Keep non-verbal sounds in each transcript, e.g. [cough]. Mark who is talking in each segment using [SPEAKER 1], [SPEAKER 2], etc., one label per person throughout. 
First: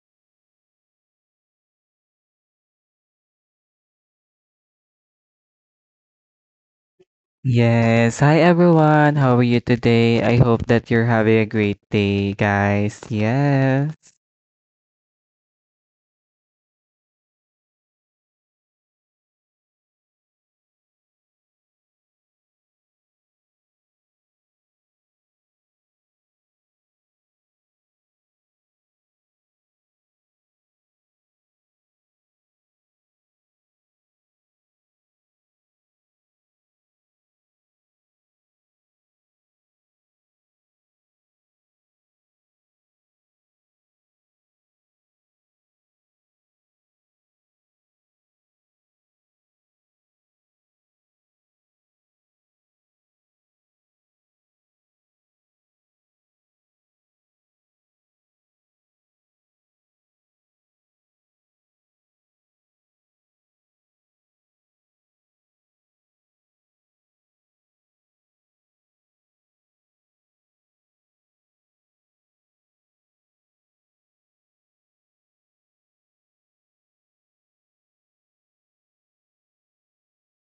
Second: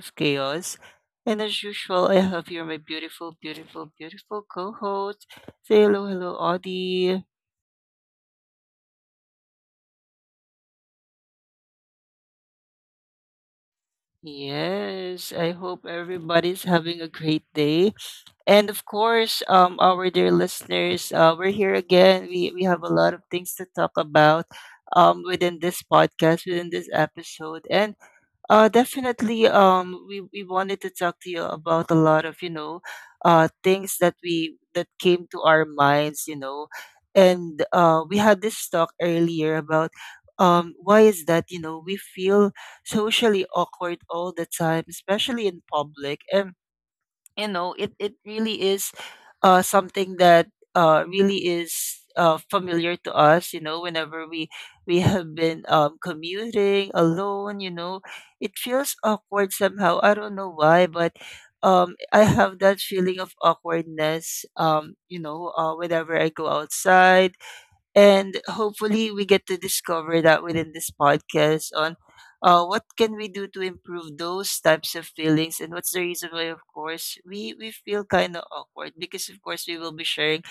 [SPEAKER 1] of Chaos. And as usual, I have here my beautiful, beautiful, beautiful co host. Say hello, hello, Audie.
[SPEAKER 2] Yes, hi everyone. How are you today? I hope that you're having a great day, guys. Yes.
[SPEAKER 1] Yes, I hope everybody's having a great day. And of course, our dear listeners, we're here again. We have a lot of things to talk about within this podcast, within this episode. And definitely. We wanted to talk to you about a lot of things that came to our minds. And we had this talk earlier about why is that we feel socially awkward all the time, especially in public, and it really is something that really is familiar to us, whenever we have been commuting alone. It feels awkward somehow. I don't know why, but I have that feeling of awkwardness, whenever I go outside, and hopefully we get to discover that within this podcast. On What can we do to improve those types of feelings, and what's the reason why? Of course, we feel kind of awkward because of course we will be sharing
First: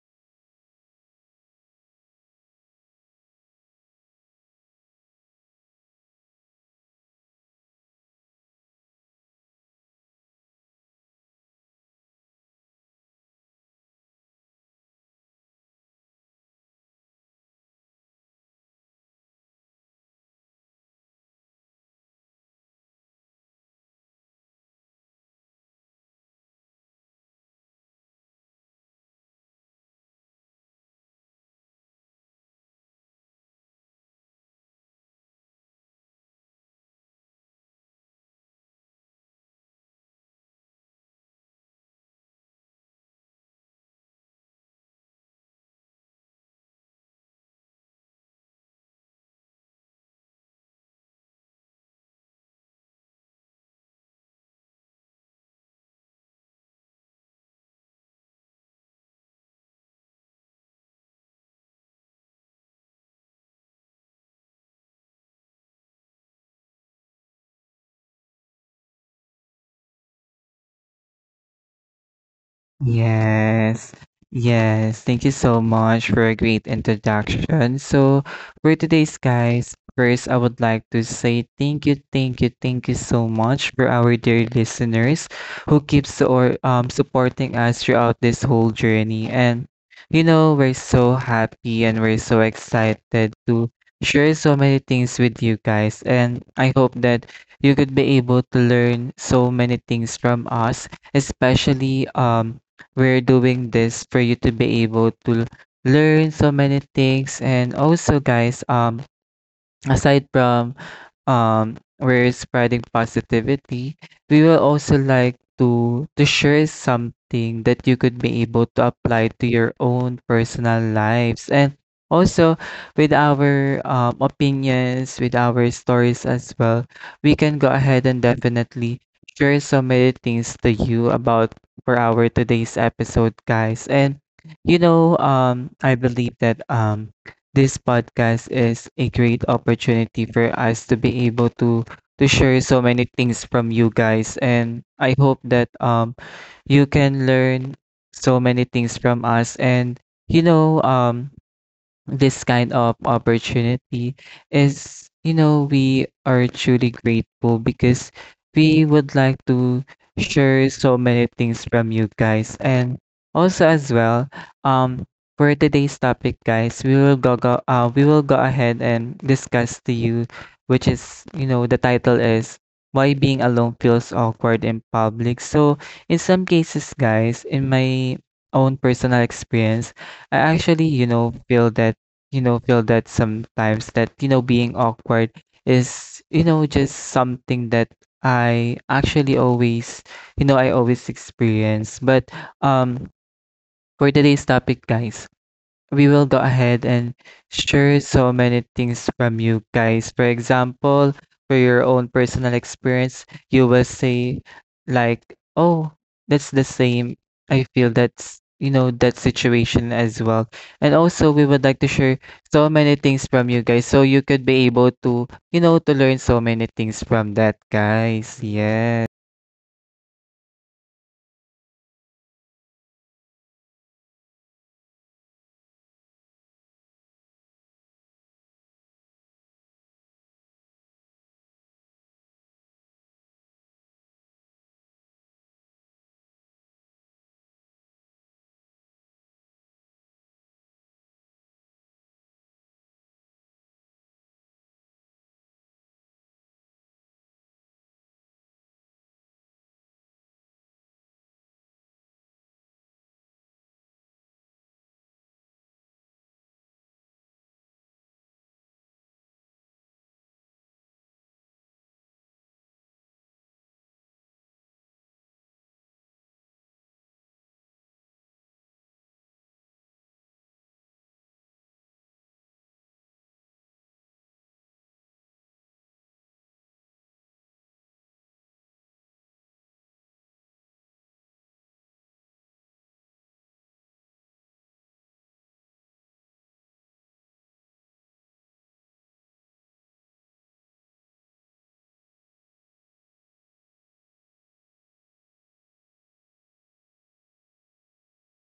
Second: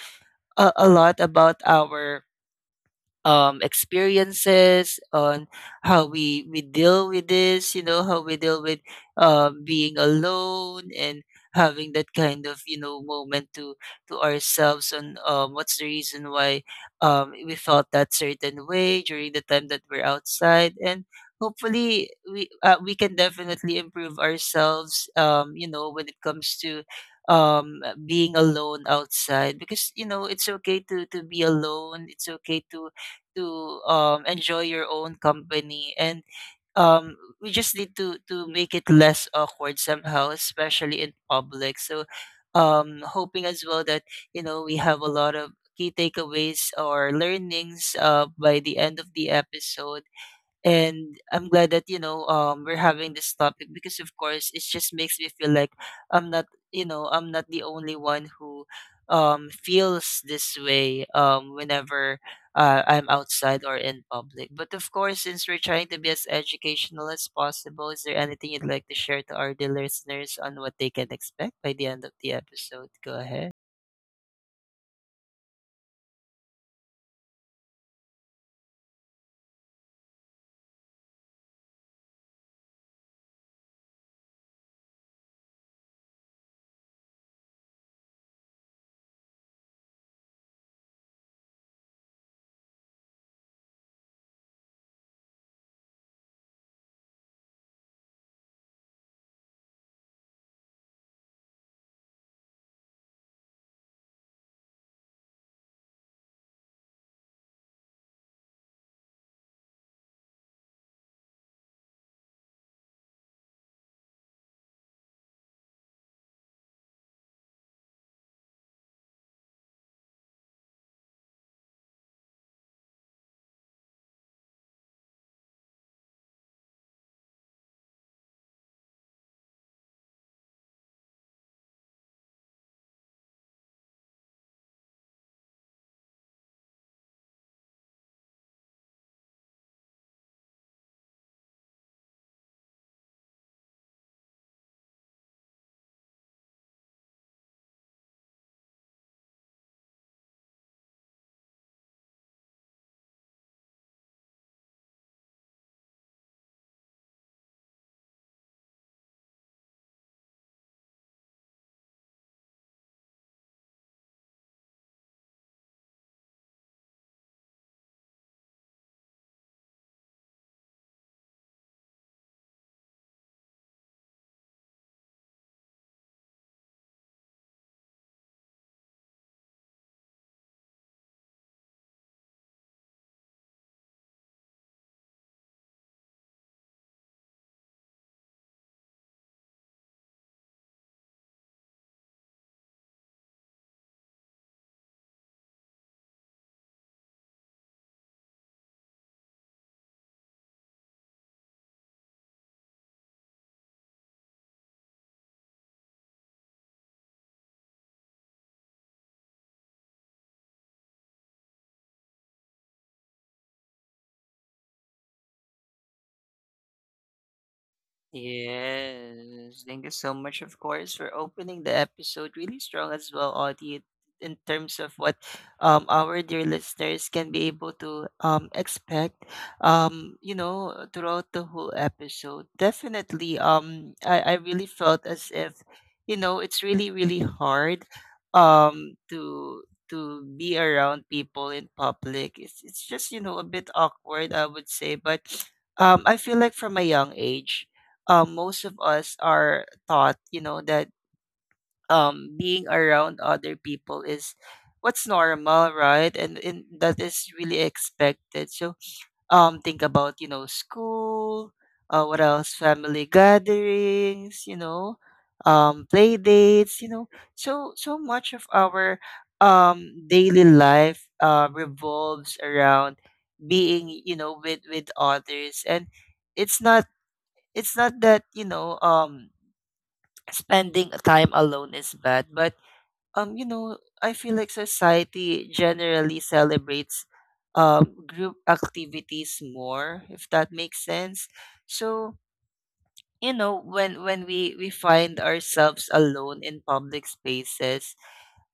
[SPEAKER 1] a lot about our experiences on how we deal with this. You know, how we deal with being alone and having that kind of, moment to ourselves on, what's the reason why we felt that certain way during the time that we're outside. And hopefully we can definitely improve ourselves, when it comes to being alone outside. Because you know, it's okay to be alone, it's okay to enjoy your own company, and we just need to make it less awkward somehow, especially in public. So hoping as well that you know, we have a lot of key takeaways or learnings by the end of the episode. And I'm glad that we're having this topic, because of course, it just makes me feel like I'm not, you know, I'm not the only one who feels this way, whenever I'm outside or in public. But of course, since we're trying to be as educational as possible, is there anything you'd like to share to our dear listeners on what they can expect by the end of the episode? Go ahead.
[SPEAKER 2] Yes, yes. Thank you so much for a great introduction. So, for today's guys, first I would like to say thank you so much for our dear listeners who keeps or supporting us throughout this whole journey. And you know, we're so happy and we're so excited to share so many things with you guys. And I hope that you could be able to learn so many things from us, especially we're doing this for you to be able to learn so many things. And also guys, aside from we're spreading positivity, we will also like to share something that you could be able to apply to your own personal lives. And also with our opinions, with our stories as well, we can go ahead and definitely share so many things to you about for our today's episode, guys. And I believe that this podcast is a great opportunity for us to be able to share so many things from you guys. And I hope that you can learn so many things from us. And you know um this kind of opportunity is, you know, we are truly grateful because we would like to share so many things from you guys. And also as well, um for today's topic, guys, we will go, go we will go ahead and discuss to you, which is, you know, the title is why being alone feels awkward in public. So in some cases, guys, in my own personal experience, I actually, you know, feel that, sometimes that, you know, being awkward is, you know, just something that I actually always, you know I always experience. But um for today's topic, guys, we will go ahead and share so many things from you guys. For example, for your own personal experience, you will say, like, oh, that's the same. I feel that's, you know, that situation as well. And also, we would like to share so many things from you guys so you could be able to, you know, to learn so many things from that, guys. Yes.
[SPEAKER 1] Yes, thank you so much, of course, for opening the episode really strong as well, Audie, in terms of what our dear listeners can be able to expect throughout the whole episode. Definitely, I really felt as if you know, it's really really hard um to to be around people in public. It's just, you know, a bit awkward, I would say, but I feel like from a young age, most of us are taught, you know, that being around other people is what's normal, right? And that is really expected. So think about, you know, school. What else? Family gatherings, you know, play dates, you know. So, so much of our daily life revolves around being, you know, with others. And it's not, it's not that, spending time alone is bad, but um you know I feel like society generally celebrates group activities more, if that makes sense. So you know, when we find ourselves alone in public spaces,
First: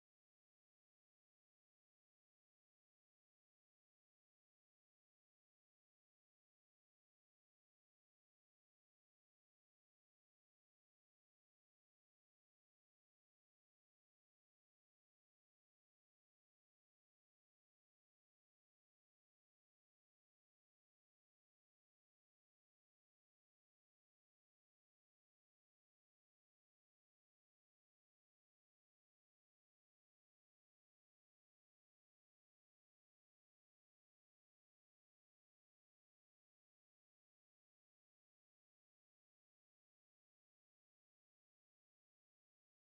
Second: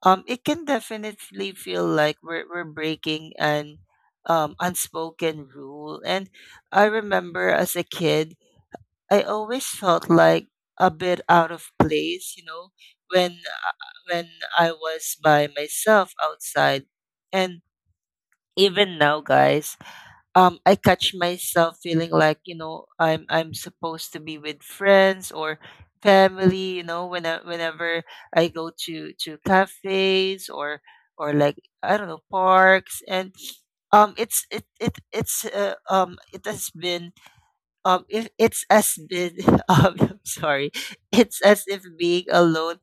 [SPEAKER 1] it can definitely feel like we're breaking an unspoken rule. And I remember as a kid, I always felt like a bit out of place, you know, when I was by myself outside. And even now, guys, I catch myself feeling like, you know, I'm supposed to be with friends or family. You know, when I, whenever I go to cafes or like, I don't know, parks. And it's it has been if it's as big [laughs] I'm sorry, it's as if being alone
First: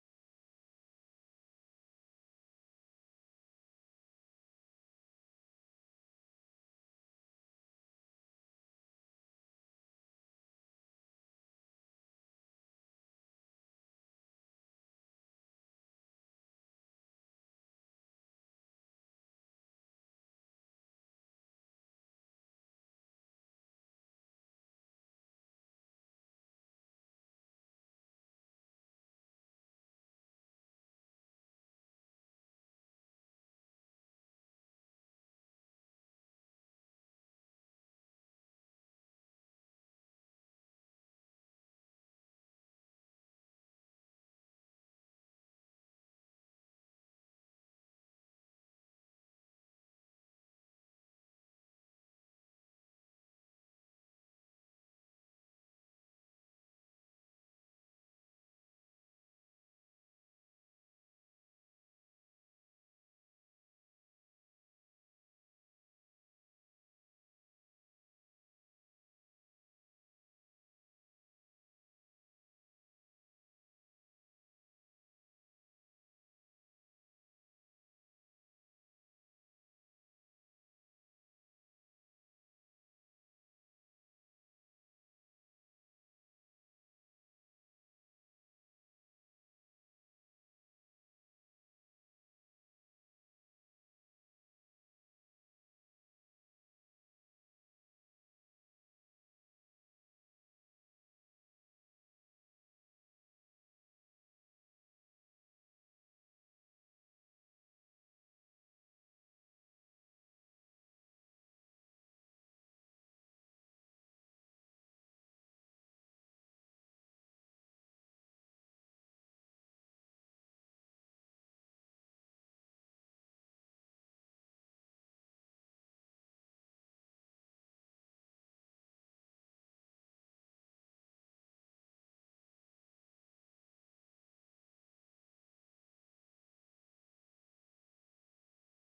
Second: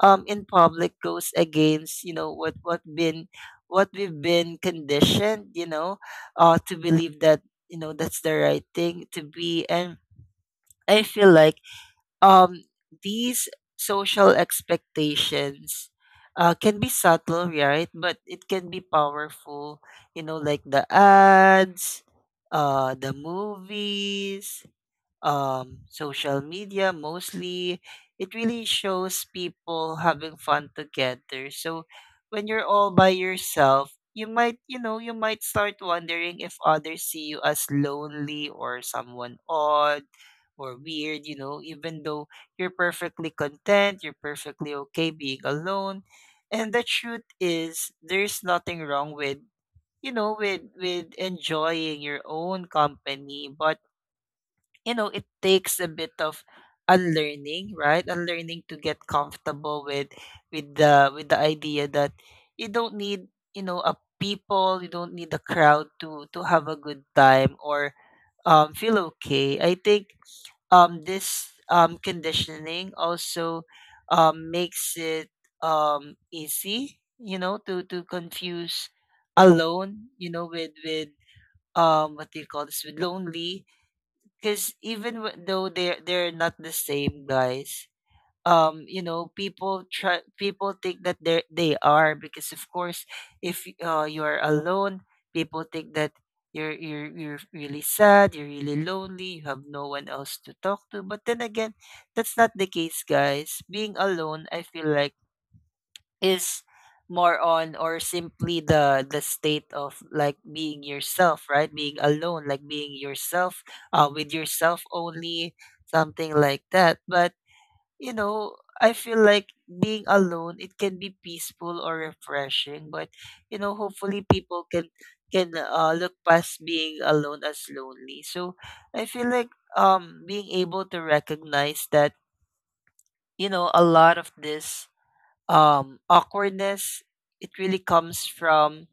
[SPEAKER 1] in public goes against, you know, what we've been conditioned, you know, to believe that, you know, that's the right thing to be. And I feel like, um these social expectations can be subtle, right? But it can be powerful, you know, like the ads, the movies, social media mostly, it really shows people having fun together. So when you're all by yourself, you might, you know, you might start wondering if others see you as lonely or someone odd or weird, you know, even though you're perfectly content, you're perfectly okay being alone. And the truth is, there's nothing wrong with, you know, with enjoying your own company, but you know, it takes a bit of unlearning. Right, unlearning to get comfortable with the idea that you don't need, you know a people, you don't need a crowd to have a good time or feel okay. I think this conditioning also makes it easy, you know, to confuse alone, you know, with what do you call this with lonely. Because even though they're not the same, guys, you know, people think that they are. Because of course, if you're alone, people think that you're really sad, you're really lonely, you have no one else to talk to. But then again, that's not the case, guys. Being alone, I feel like, is more on, or simply the state of like being yourself, right? Being alone, like being yourself, with yourself only, something like that. But you know, I feel like being alone, it can be peaceful or refreshing. But you know, hopefully people can look past being alone as lonely. So I feel like being able to recognize that, you know, a lot of this awkwardness, it really comes from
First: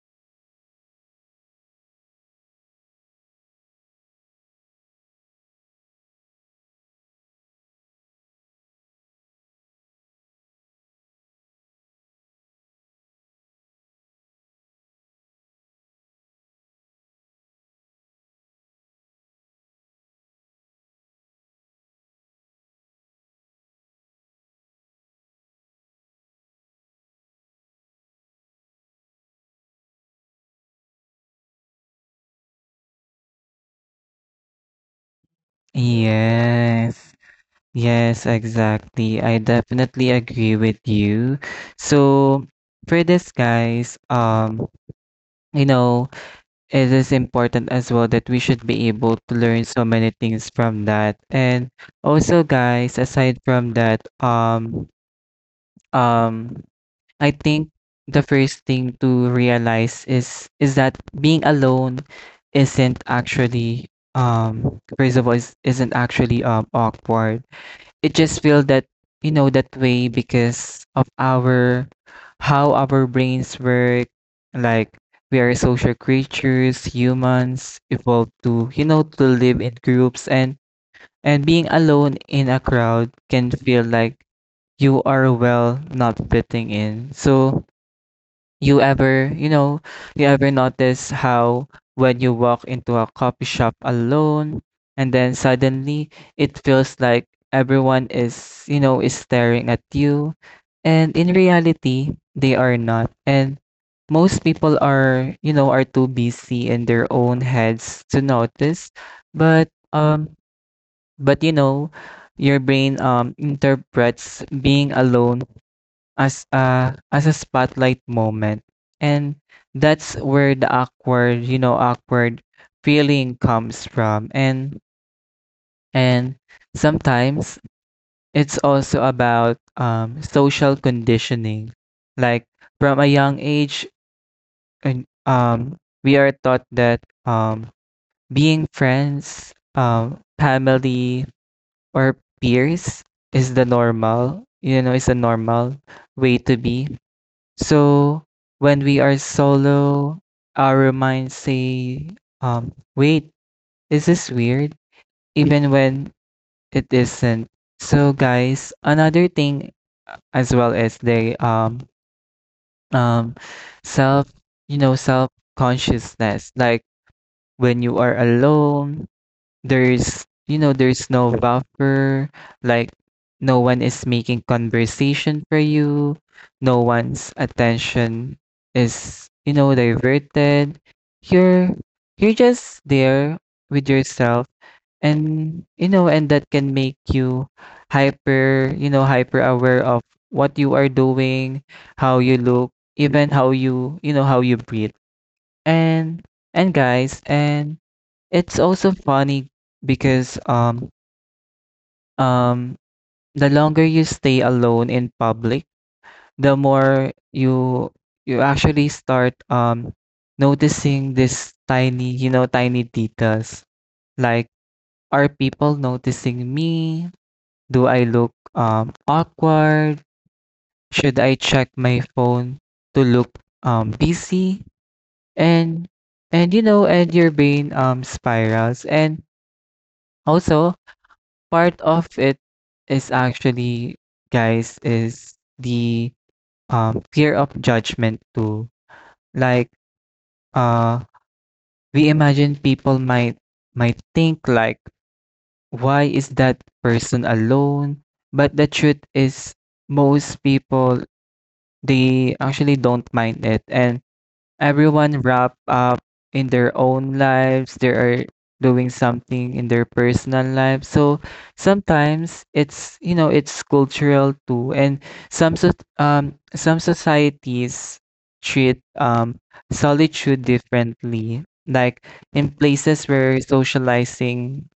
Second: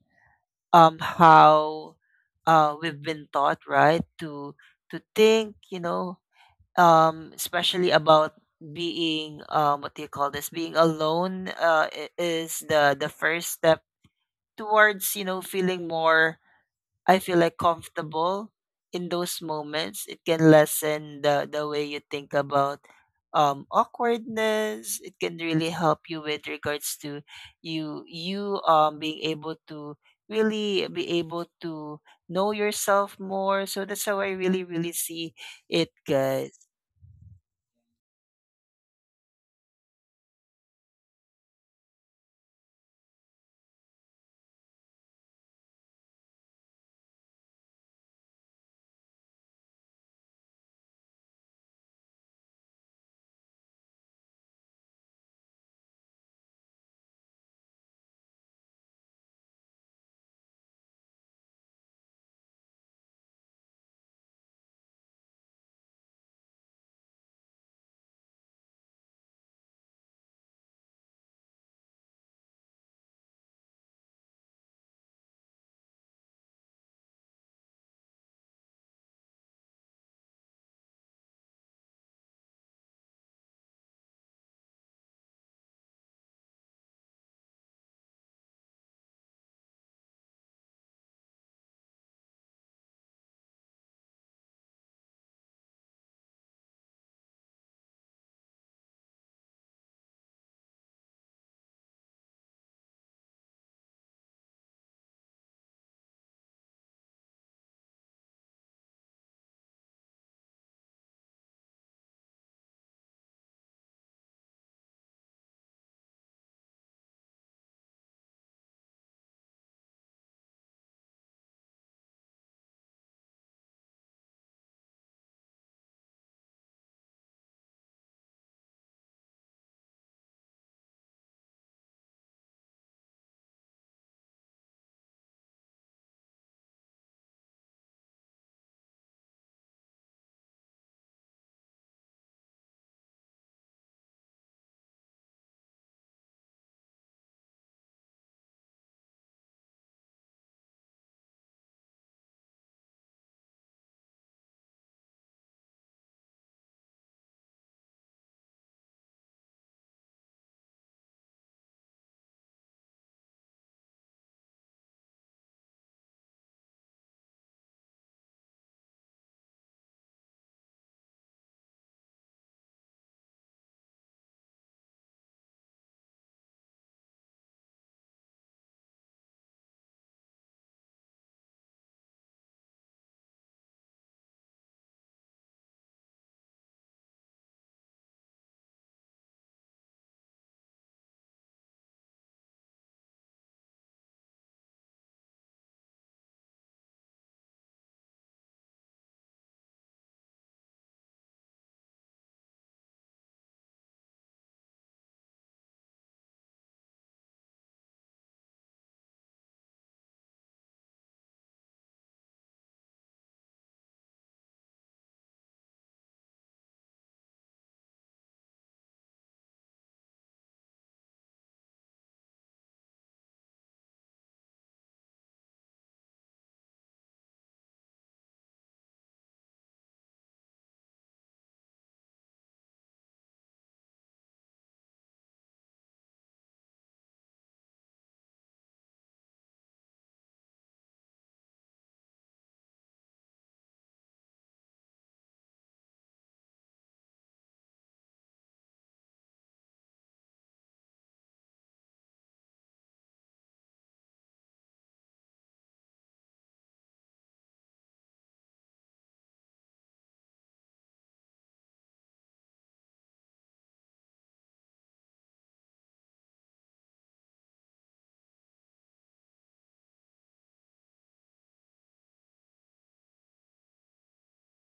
[SPEAKER 1] how we've been taught, right? To think, you know, especially about being, what do you call this? Being alone is the first step towards, you know, feeling more, I feel like, comfortable in those moments. It can lessen the way you think about awkwardness. It can really help you with regards to you you being able to really be able to know yourself more. So that's how I really really see it, guys.
[SPEAKER 2] Yes. Yes, exactly. I definitely agree with you. So for this, guys, you know, it is important as well that we should be able to learn so many things from that. And also, guys, aside from that, um, I think the first thing to realize is that being alone isn't actually first of all isn't actually awkward. It just feel that, you know, that way because of our how our brains work. Like, we are social creatures. Humans evolved to, you know, to live in groups. And being alone in a crowd can feel like you are, well, not fitting in. So you ever, you know, you ever notice how when you walk into a coffee shop alone and then suddenly it feels like everyone is, you know, is staring at you, and in reality they are not. And most people are, you know, are too busy in their own heads to notice, but you know, your brain interprets being alone as a spotlight moment. And that's where the awkward, you know, awkward feeling comes from. And and sometimes it's also about social conditioning. Like, from a young age, and we are taught that um, being friends, family, or peers is the normal, you know, is a normal way to be. So when we are solo, our minds say, wait, is this weird? Even when it isn't. So guys, another thing as well as the um self, you know, self consciousness. Like, when you are alone, there's, you know, there's no buffer. Like, no one is making conversation for you, no one's attention is, you know, diverted. you're you're just there with yourself. And you know, and that can make you hyper, you know, hyper aware of what you are doing, how you look, even how you, you know, how you breathe. And guys, and it's also funny because um the longer you stay alone in public, the more you, you actually start noticing this tiny, you know, tiny details. Like, are people noticing me? Do I look awkward? Should I check my phone to look busy? And you know, and your brain spirals. And also, part of it is actually, guys, is the fear of judgment too. Like, uh, we imagine people might, think like, why is that person alone? But the truth is, most people, they actually don't mind it, and everyone wrapped up in their own lives, they are doing something in their personal lives. So sometimes it's, you know, it's cultural too. And some so- some societies treat solitude differently. Like, in places where socializing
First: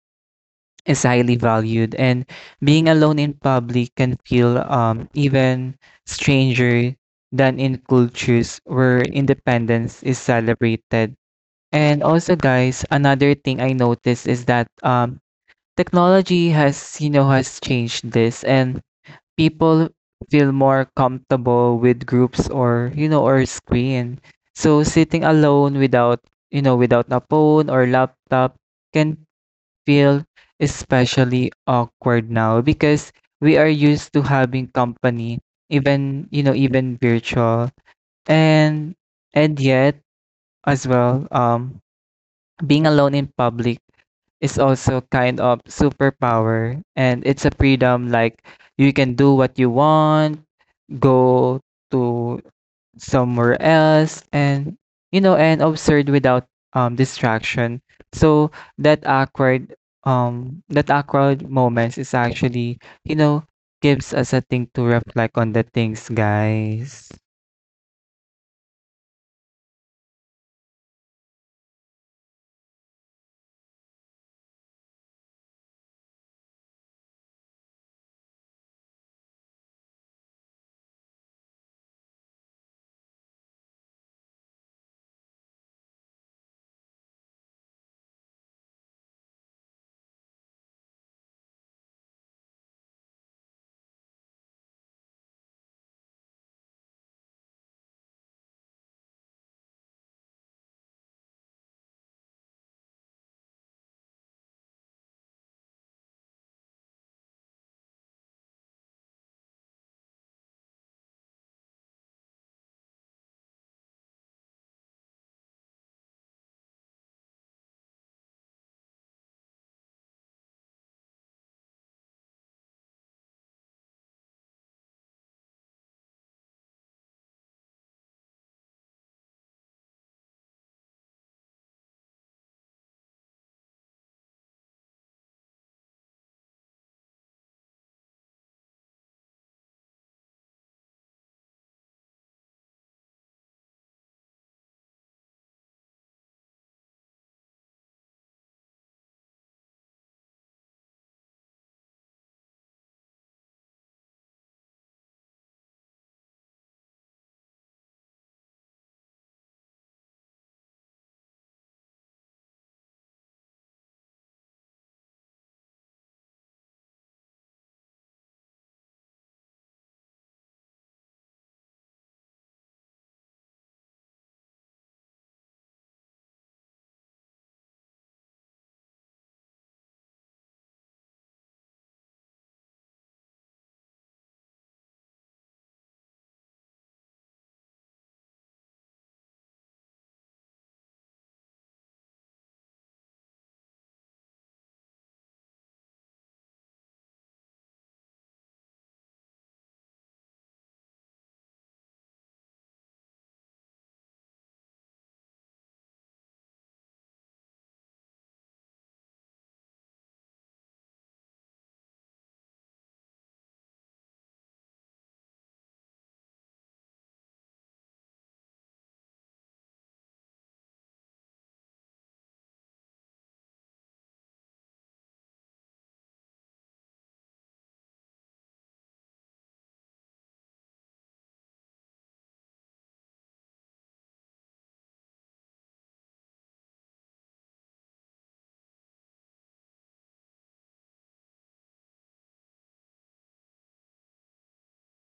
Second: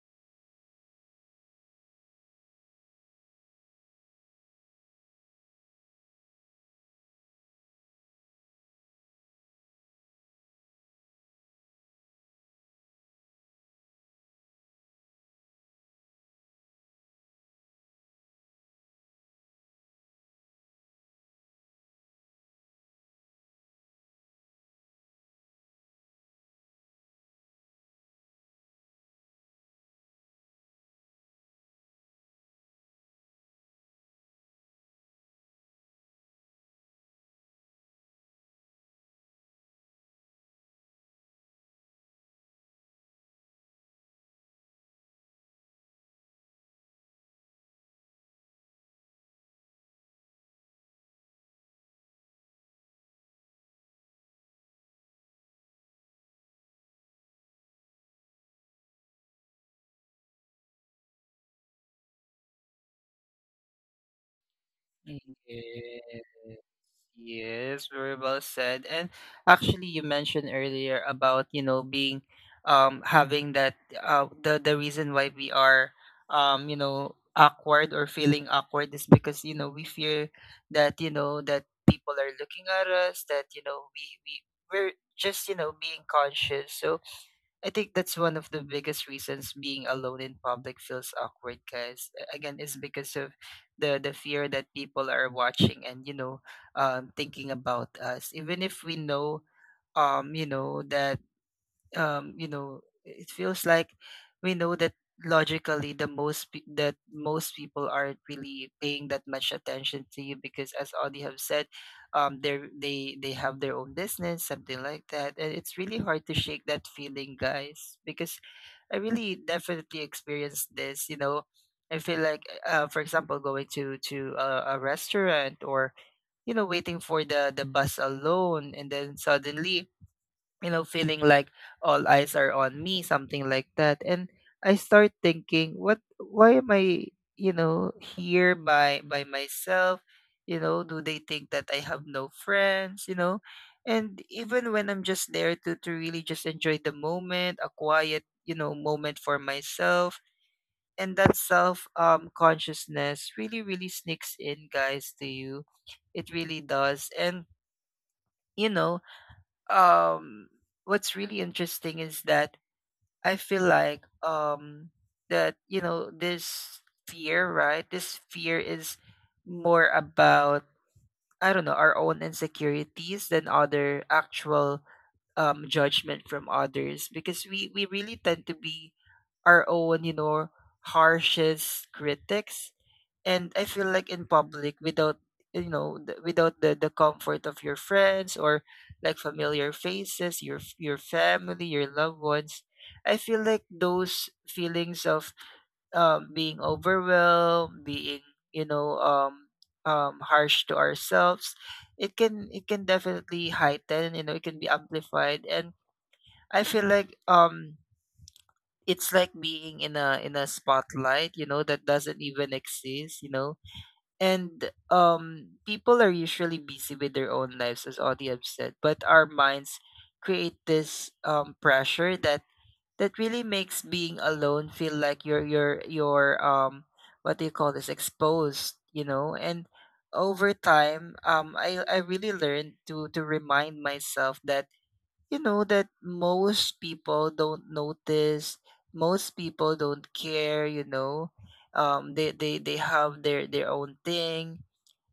[SPEAKER 2] is highly valued, and being alone in public can feel even stranger than in cultures where independence is celebrated. And also guys, another thing I noticed is that technology has, you know, has changed this. And people feel more comfortable with groups or, you know, or screen. So sitting alone without, you know, without a phone or laptop can feel especially awkward now because we are used to having company, even, you know, even virtual. And yet as well, being alone in public is also kind of superpower, and it's a freedom. Like, you can do what you want, go to somewhere else, and you know, and observed without distraction. So that awkward moments is actually, you know, gives us a thing to reflect on the things,
[SPEAKER 1] Yes.
[SPEAKER 2] guys.
[SPEAKER 1] Yes, very well said. And actually, you mentioned earlier about, you know, being having that the reason why we are you know, awkward or feeling awkward is because, you know, we fear that, you know, that people are looking at us, that, you know, we're just, you know, being conscious. So I think that's one of the biggest reasons being alone in public feels awkward, guys. Again, it's because of the fear that people are watching and you know, thinking about us. Even if we know, you know that, you know, it feels like we know that logically, the most that most people aren't really paying that much attention to you, because as Audie have said, they have their own business, something like that. And it's really hard to shake that feeling, guys. Because I really definitely experienced this, you know. I feel like, for example, going to a restaurant or you know, waiting for the bus alone, and then suddenly, you know, feeling like all eyes are on me, something like that. And I start thinking, what why am I, you know, here by myself? You know, do they think that I have no friends, you know? And even when I'm just there to really just enjoy the moment, a quiet, you know, moment for myself. And that self consciousness really, really sneaks in, guys, to you. It really does. And you know, um what's really interesting is that I feel like that you know, this fear, right? This fear is more about, I don't know, our own insecurities than other actual judgment from others, because we really tend to be our own harshest critics. And I feel like in public, without the comfort of your friends or like familiar faces, your family, your loved ones, I feel like those feelings of, being overwhelmed, being, you know um, harsh to ourselves, it can definitely heighten, it can be amplified. And I feel like, it's like being in a spotlight, that doesn't even exist. And people are usually busy with their own lives, as Audie have said, but our minds create this pressure that really makes being alone feel like you're, what do you call this, exposed. And over time, I really learned to remind myself that, that most people don't notice, most people don't care. They have their own thing.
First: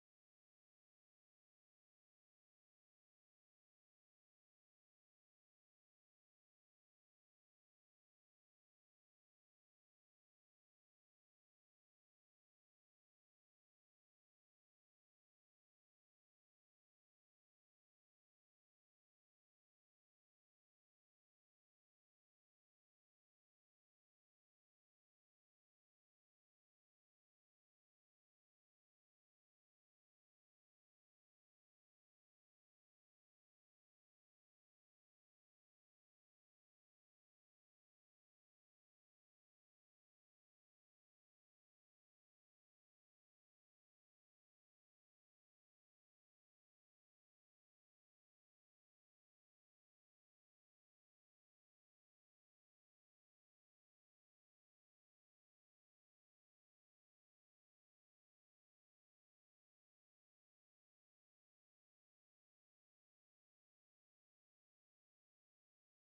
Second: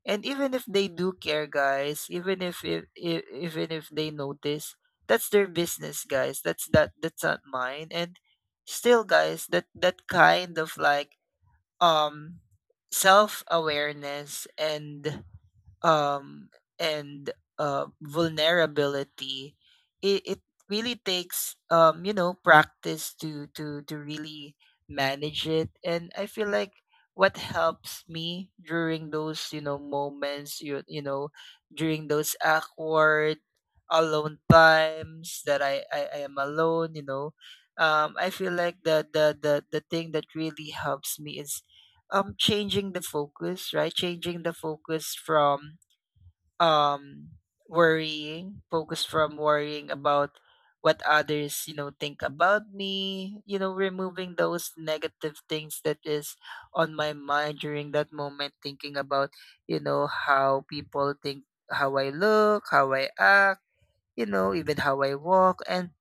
[SPEAKER 1] And even if they do care, guys, even if they notice, that's their business, guys. That's not mine. And still, guys, that kind of like, um self awareness and, um, and vulnerability, it really takes, practice to really manage it. And I feel like what helps me during those moments, during those awkward alone times that I am alone. I feel like the thing that really helps me is, changing the focus, right? Changing the focus from, um worrying about what others think about me. Removing those negative things that is on my mind during that moment, thinking about, how people think, how I look, how I act, even how I walk, and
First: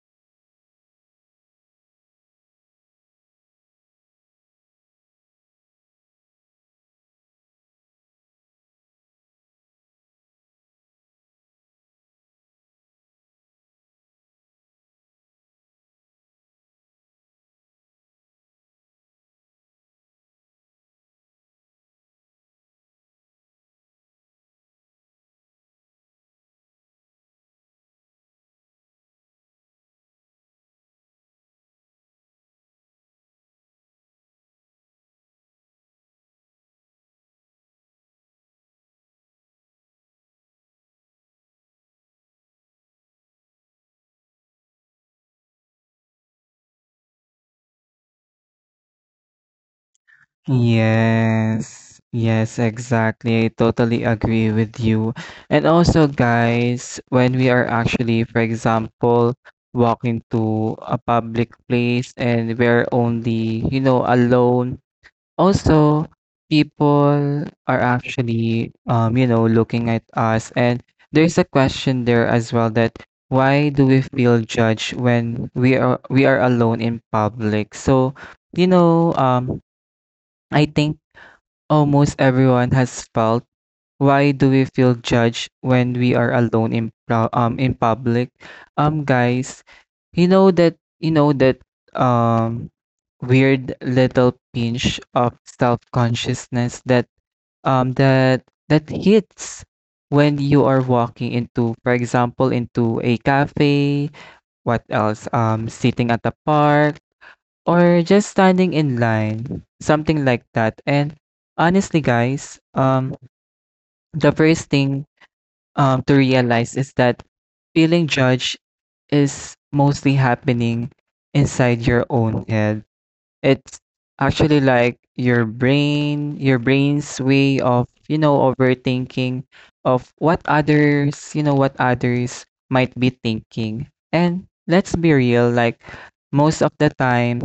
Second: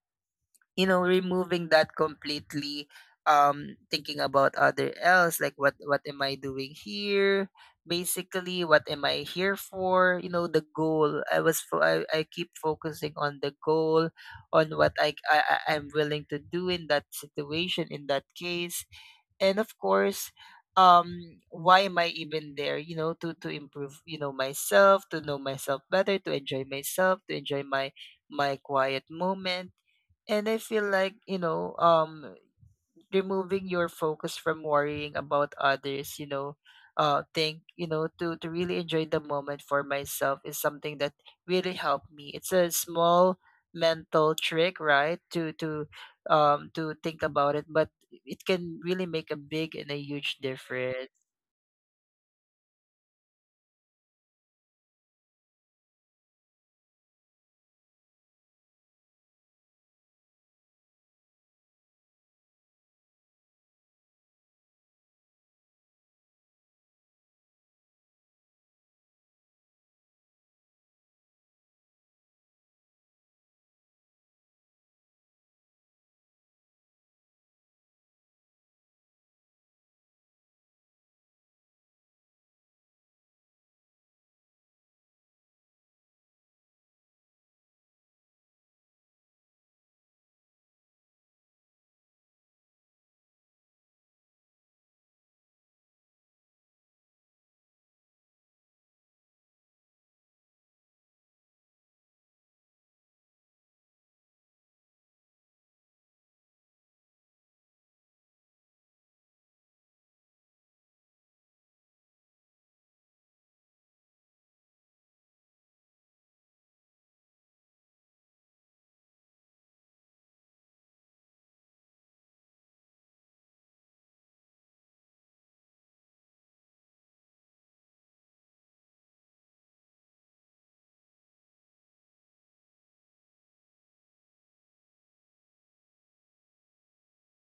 [SPEAKER 1] removing that completely. Thinking about other else, like what am I doing here? Basically, what am I here for? You know the goal I was fo- I keep focusing on the goal, on what I'm willing to do in that situation, in that case. And of course, why am I even there? To improve myself, to know myself better, to enjoy myself, to enjoy my quiet moment. And I feel like, removing your focus from worrying about others, you know, think, you know, to really enjoy the moment for myself is something that really helped me. It's a small mental trick, right? To think about it, but it can really make a big and a huge difference.
[SPEAKER 2] Yes. Yes, exactly. I totally agree with you. And also guys, when we are actually, for example, walking to a public place and we're only, you know, alone. Also, people are actually, you know, looking at us. And there's a question there as well that why do we feel judged when we are alone in public? So, you know, I think almost everyone has felt, why do we feel judged when we are alone in in public? Guys, you know that um weird little pinch of self-consciousness that, that hits when you are walking into, for example, into a cafe. What else? Sitting at the park, or just standing in line, something like that. And honestly guys, the first thing, to realize is that feeling judged is mostly happening inside your own head. It's actually like your brain, your brain's way of, you know, overthinking of what others, you know, what others might be thinking. And let's be real, like, most of the time,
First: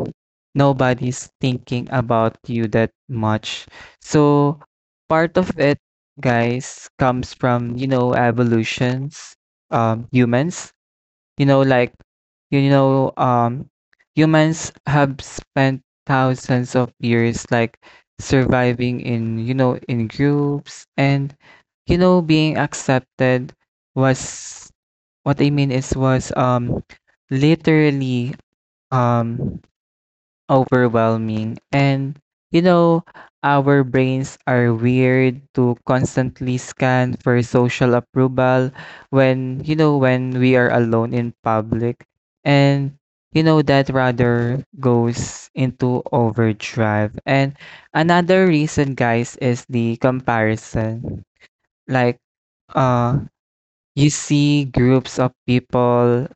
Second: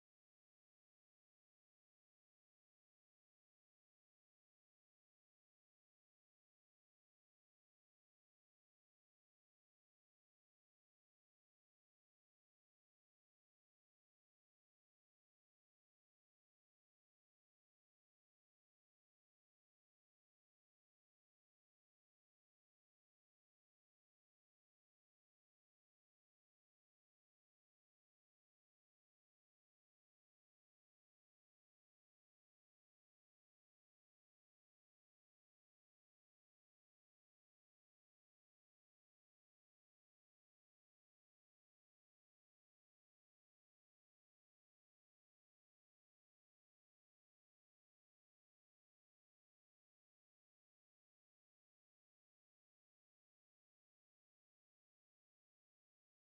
[SPEAKER 2] nobody's thinking about you that much. So part of it, guys, comes from, you know, evolutions, humans, you know, like, you know, um, humans have spent thousands of years like surviving in, you know, in groups. And you know, being accepted was, what I mean is was literally um overwhelming. And you know, our brains are weird to constantly scan for social approval when, you know, when we are alone in public. And you know, that rather goes into overdrive. And another reason, guys, is the comparison. Like, uh, you see groups of people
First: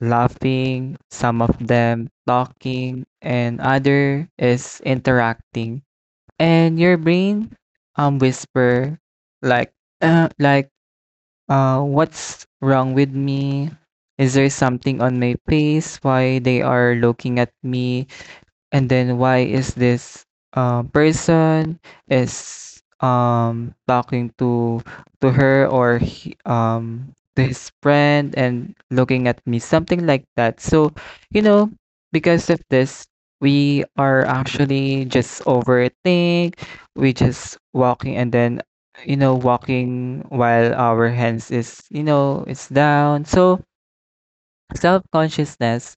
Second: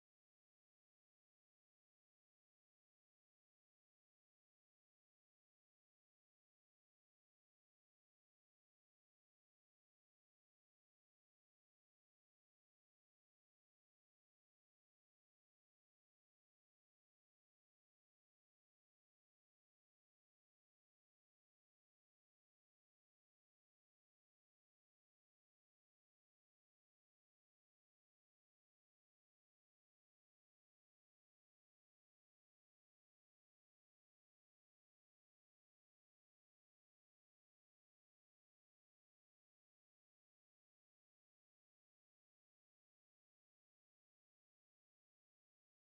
[SPEAKER 2] laughing, some of them talking, and other is interacting. And your brain whisper like, uh, like what's wrong with me? Is there something on my face? Why they are looking at me? And then why is this person is talking to her or he, to his friend, and looking at me, something like that. So you know, because of this, we are actually just overthink, we just walking and then, you know, walking while our hands is, you know, it's down. So self-consciousness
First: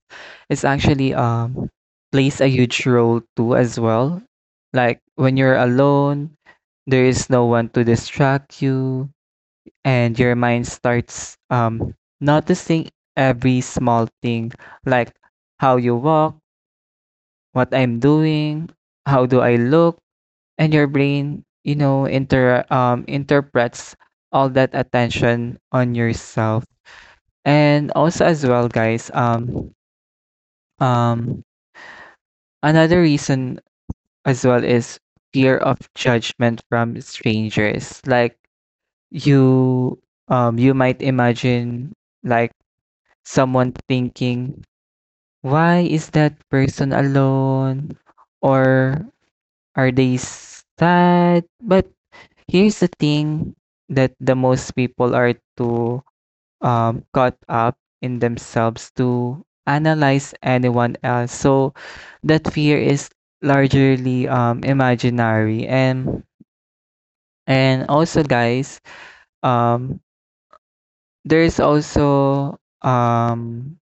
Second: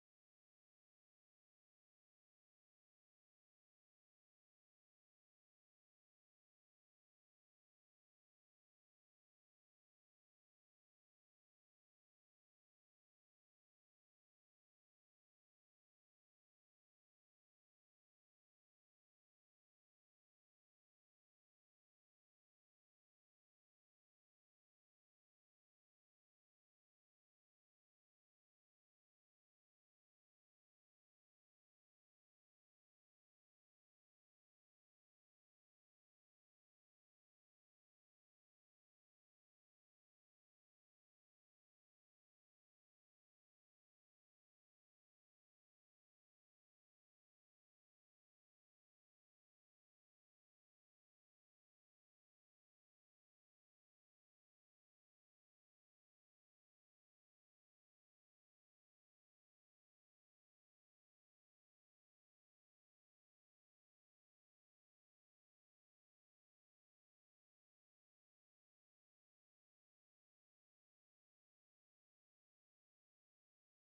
[SPEAKER 2] is actually plays a huge role too as well. Like, when you're alone, there is no one to distract you, and your mind starts noticing every small thing. Like, how you walk, what I'm doing, how do I look. And your brain, you know, interprets all that attention on yourself. And also as well guys, um another reason as well is fear of judgment from strangers. Like, you you might imagine, like, someone thinking, "Why is that person alone?" or "Are they sad?" But here's the thing, that the most people are too caught up in themselves to analyze anyone else. So that fear is largely imaginary. And also, guys, um, there's also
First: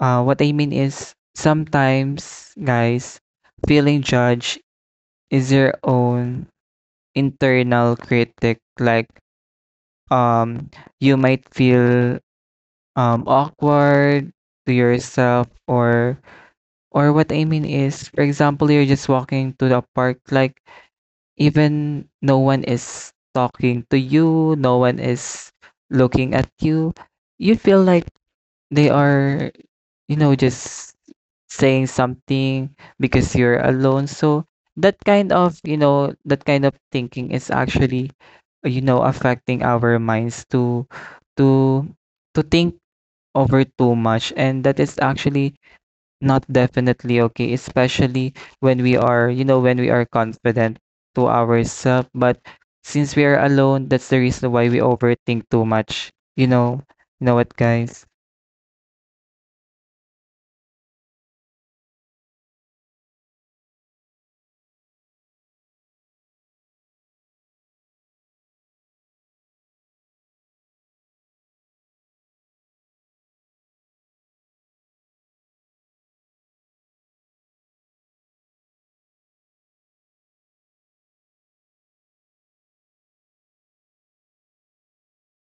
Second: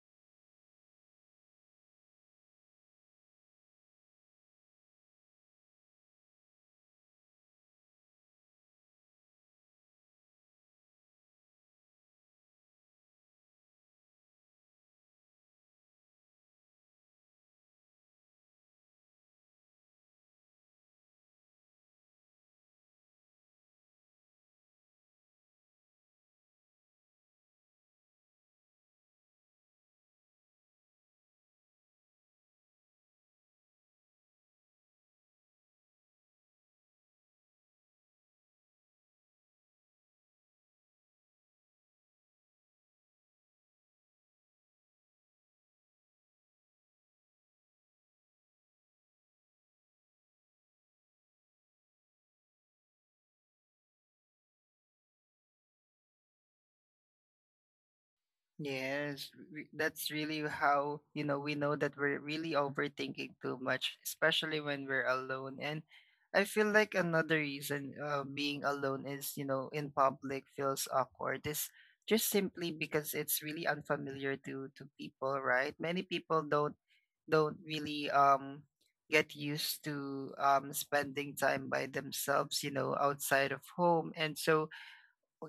[SPEAKER 2] what I mean is sometimes, guys, feeling judged is your own internal critic. Like um, you might feel awkward to yourself or what I mean is, for example, you're just walking to the park, like even no one is talking to you, no one is looking at you. You feel like they are, you know, just saying something because you're alone. So that kind of, that kind of thinking is actually, affecting our minds to to think over too much, and that is actually not definitely okay, especially when we are, when we are confident to ourselves. But since we are alone, that's the reason why we overthink too much. You know what, guys?
[SPEAKER 1] Yes, that's really how, we know that we're really overthinking too much, especially when we're alone. And I feel like another reason, being alone is, in public, feels awkward, is just simply because it's really unfamiliar to people, right? Many people don't really get used to spending time by themselves, outside of home. And so,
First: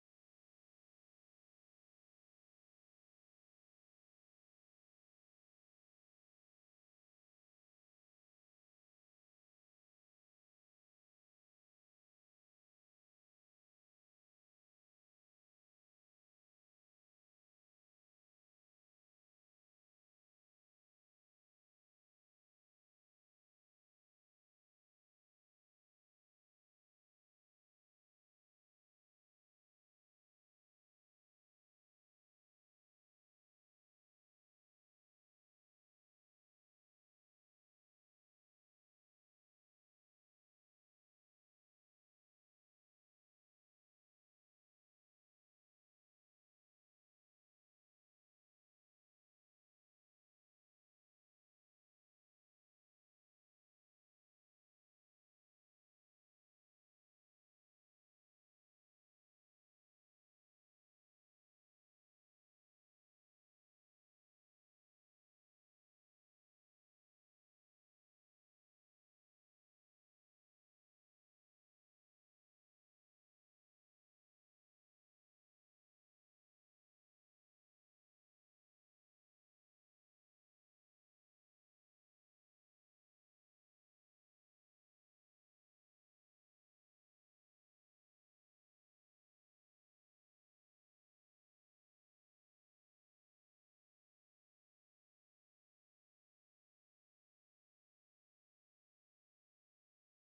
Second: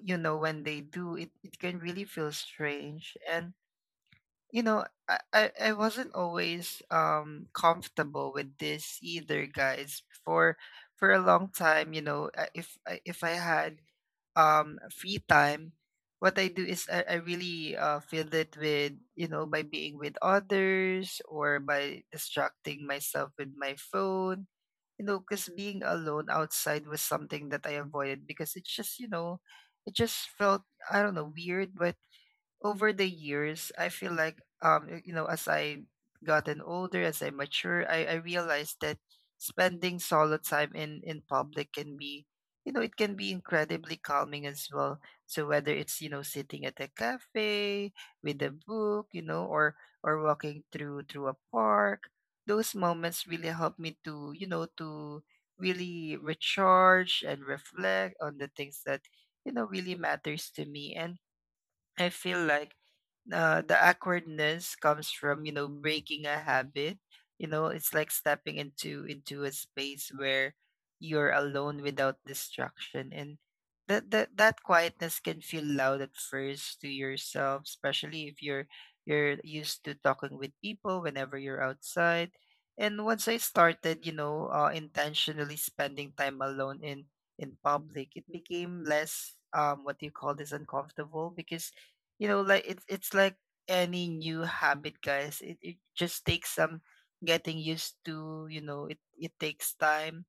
[SPEAKER 1] when they do, it can really feel strange. And I wasn't always comfortable with this either, guys. For a long time, if I had free time, what I do is I really, fill it with by being with others, or by distracting myself with my phone. Because being alone outside was something that I avoided, because it's just, it just felt, I don't know, weird. Over the years, I feel like, as I gotten older, as I mature, I realized that spending solo time in public can be, it can be incredibly calming as well. So whether it's, sitting at a cafe with a book, or walking through a park, those moments really help me to, to really recharge and reflect on the things that, really matters to me. And I feel like, the awkwardness comes from, breaking a habit. It's like stepping into a space where you're alone without distraction, and that quietness can feel loud at first to yourself, especially if you're used to talking with people whenever you're outside. And once I started, intentionally spending time alone in public, it became less, what do you call this, uncomfortable, because, like it's like any new habit, guys, it just takes some getting used to. It takes time.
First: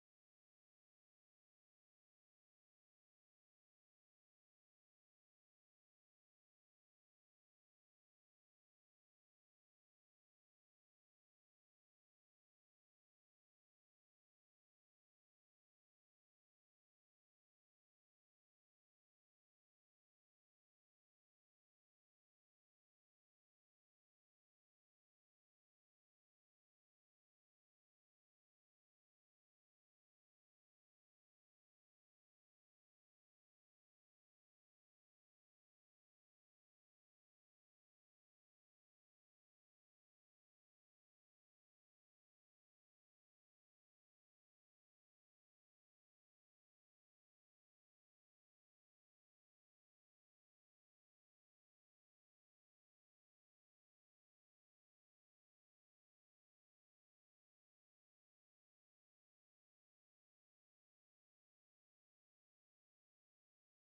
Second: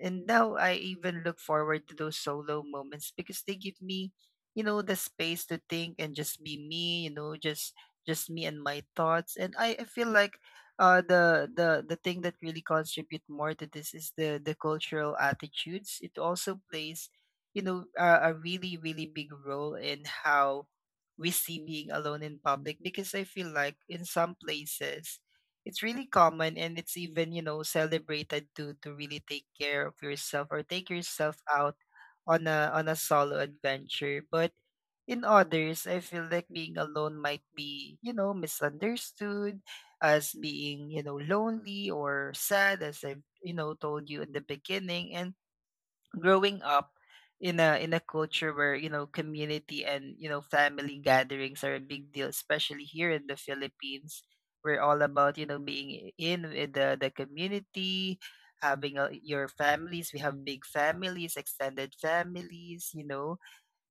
[SPEAKER 1] And now I even look forward to those solo moments, because they give me, the space to think and just be me, just me and my thoughts. And I feel like, the thing that really contribute more to this is the cultural attitudes. It also plays, a really, really big role in how we see being alone in public, because I feel like in some places it's really common, and it's even, celebrated, to really take care of yourself, or take yourself out on a solo adventure. But in others, I feel like being alone might be, misunderstood as being, lonely or sad, as I, told you in the beginning. And growing up in a culture where, community and, family gatherings are a big deal, especially here in the Philippines, we're all about, being in with the community, having your families. We have big families, extended families,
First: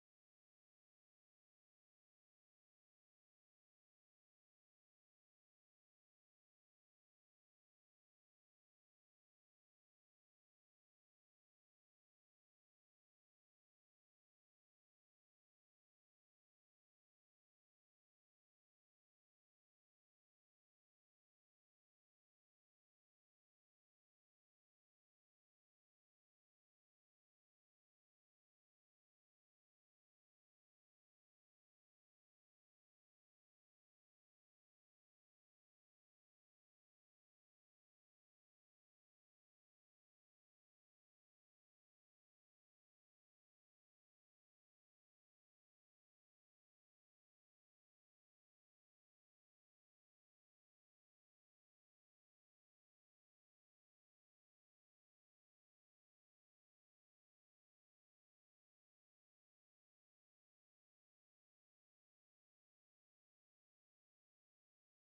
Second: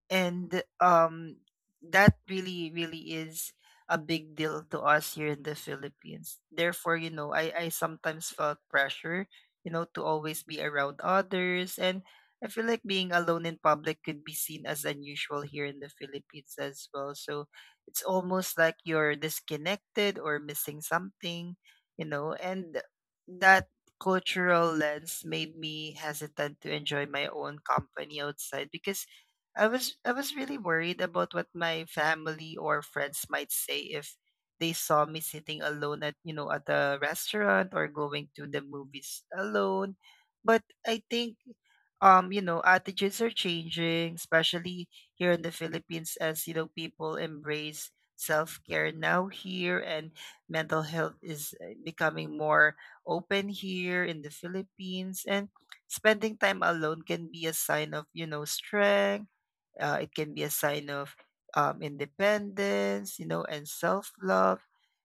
[SPEAKER 1] and that really, really is a big deal to us here in the Philippines. Therefore, I sometimes felt pressure, to always be around others. And I feel like being alone in public could be seen as unusual here in the Philippines as well. So it's almost like you're disconnected or missing something, and that cultural lens made me hesitant to enjoy my own company outside, because I was really worried about what my family or friends might say if they saw me sitting alone at, at a restaurant, or going to the movies alone. But I think, attitudes are changing, especially here in the Philippines, as, people embrace self-care now here, and mental health is, becoming more open here in the Philippines. And spending time alone can be a sign of, strength. It can be a sign of, independence, and self love.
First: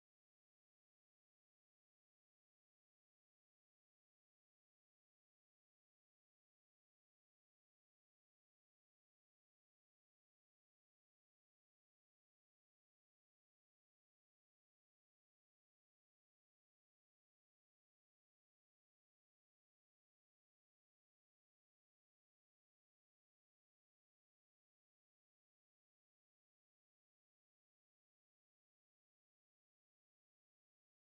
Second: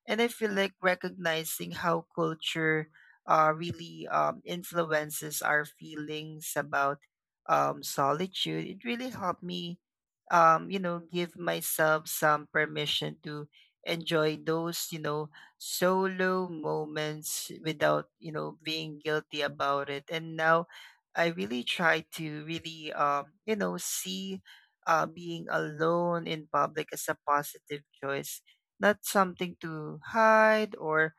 [SPEAKER 1] And I feel like recognizing how culture, really influences our feelings about, solitude, it really helped me, give myself some permission to enjoy those, solo moments without, being guilty about it. And now I really try to really, see, being alone in public as a positive choice, not something to hide or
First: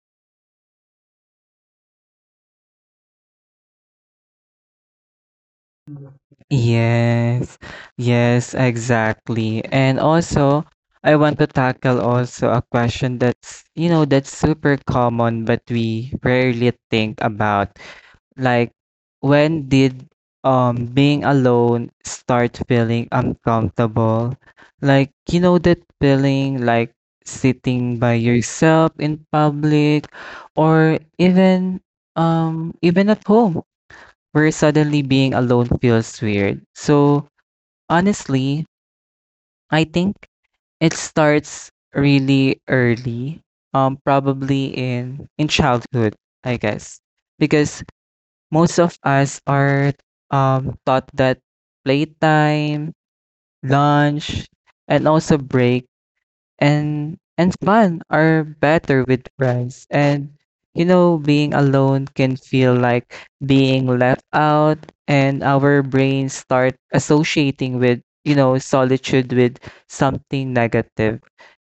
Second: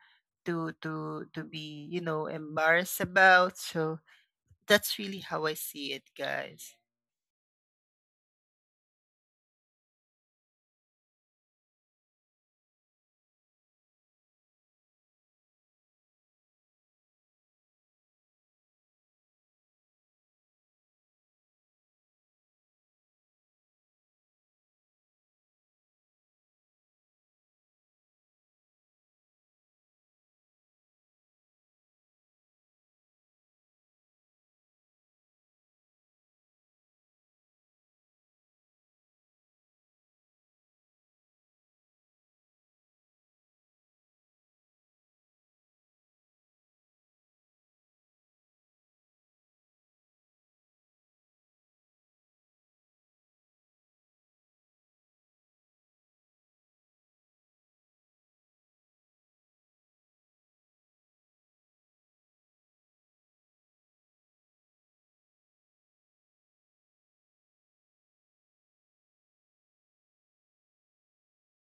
[SPEAKER 1] to be, embarrassed about. So that's really how I see it, guys.
[SPEAKER 2] Yes, yes, exactly. And also, I want to tackle also a question that's, that's super common, but we rarely think about. Like, when did being alone start feeling uncomfortable? Like, you know that feeling like sitting by yourself in public or even even at home where suddenly being alone feels weird. So, honestly, I think it starts really early. Probably in childhood, I guess. Because most of us are taught that playtime, lunch, and also break and fun are better with friends. And you know, being alone can feel like being left out, and our brains start associating with you know solitude with something negative.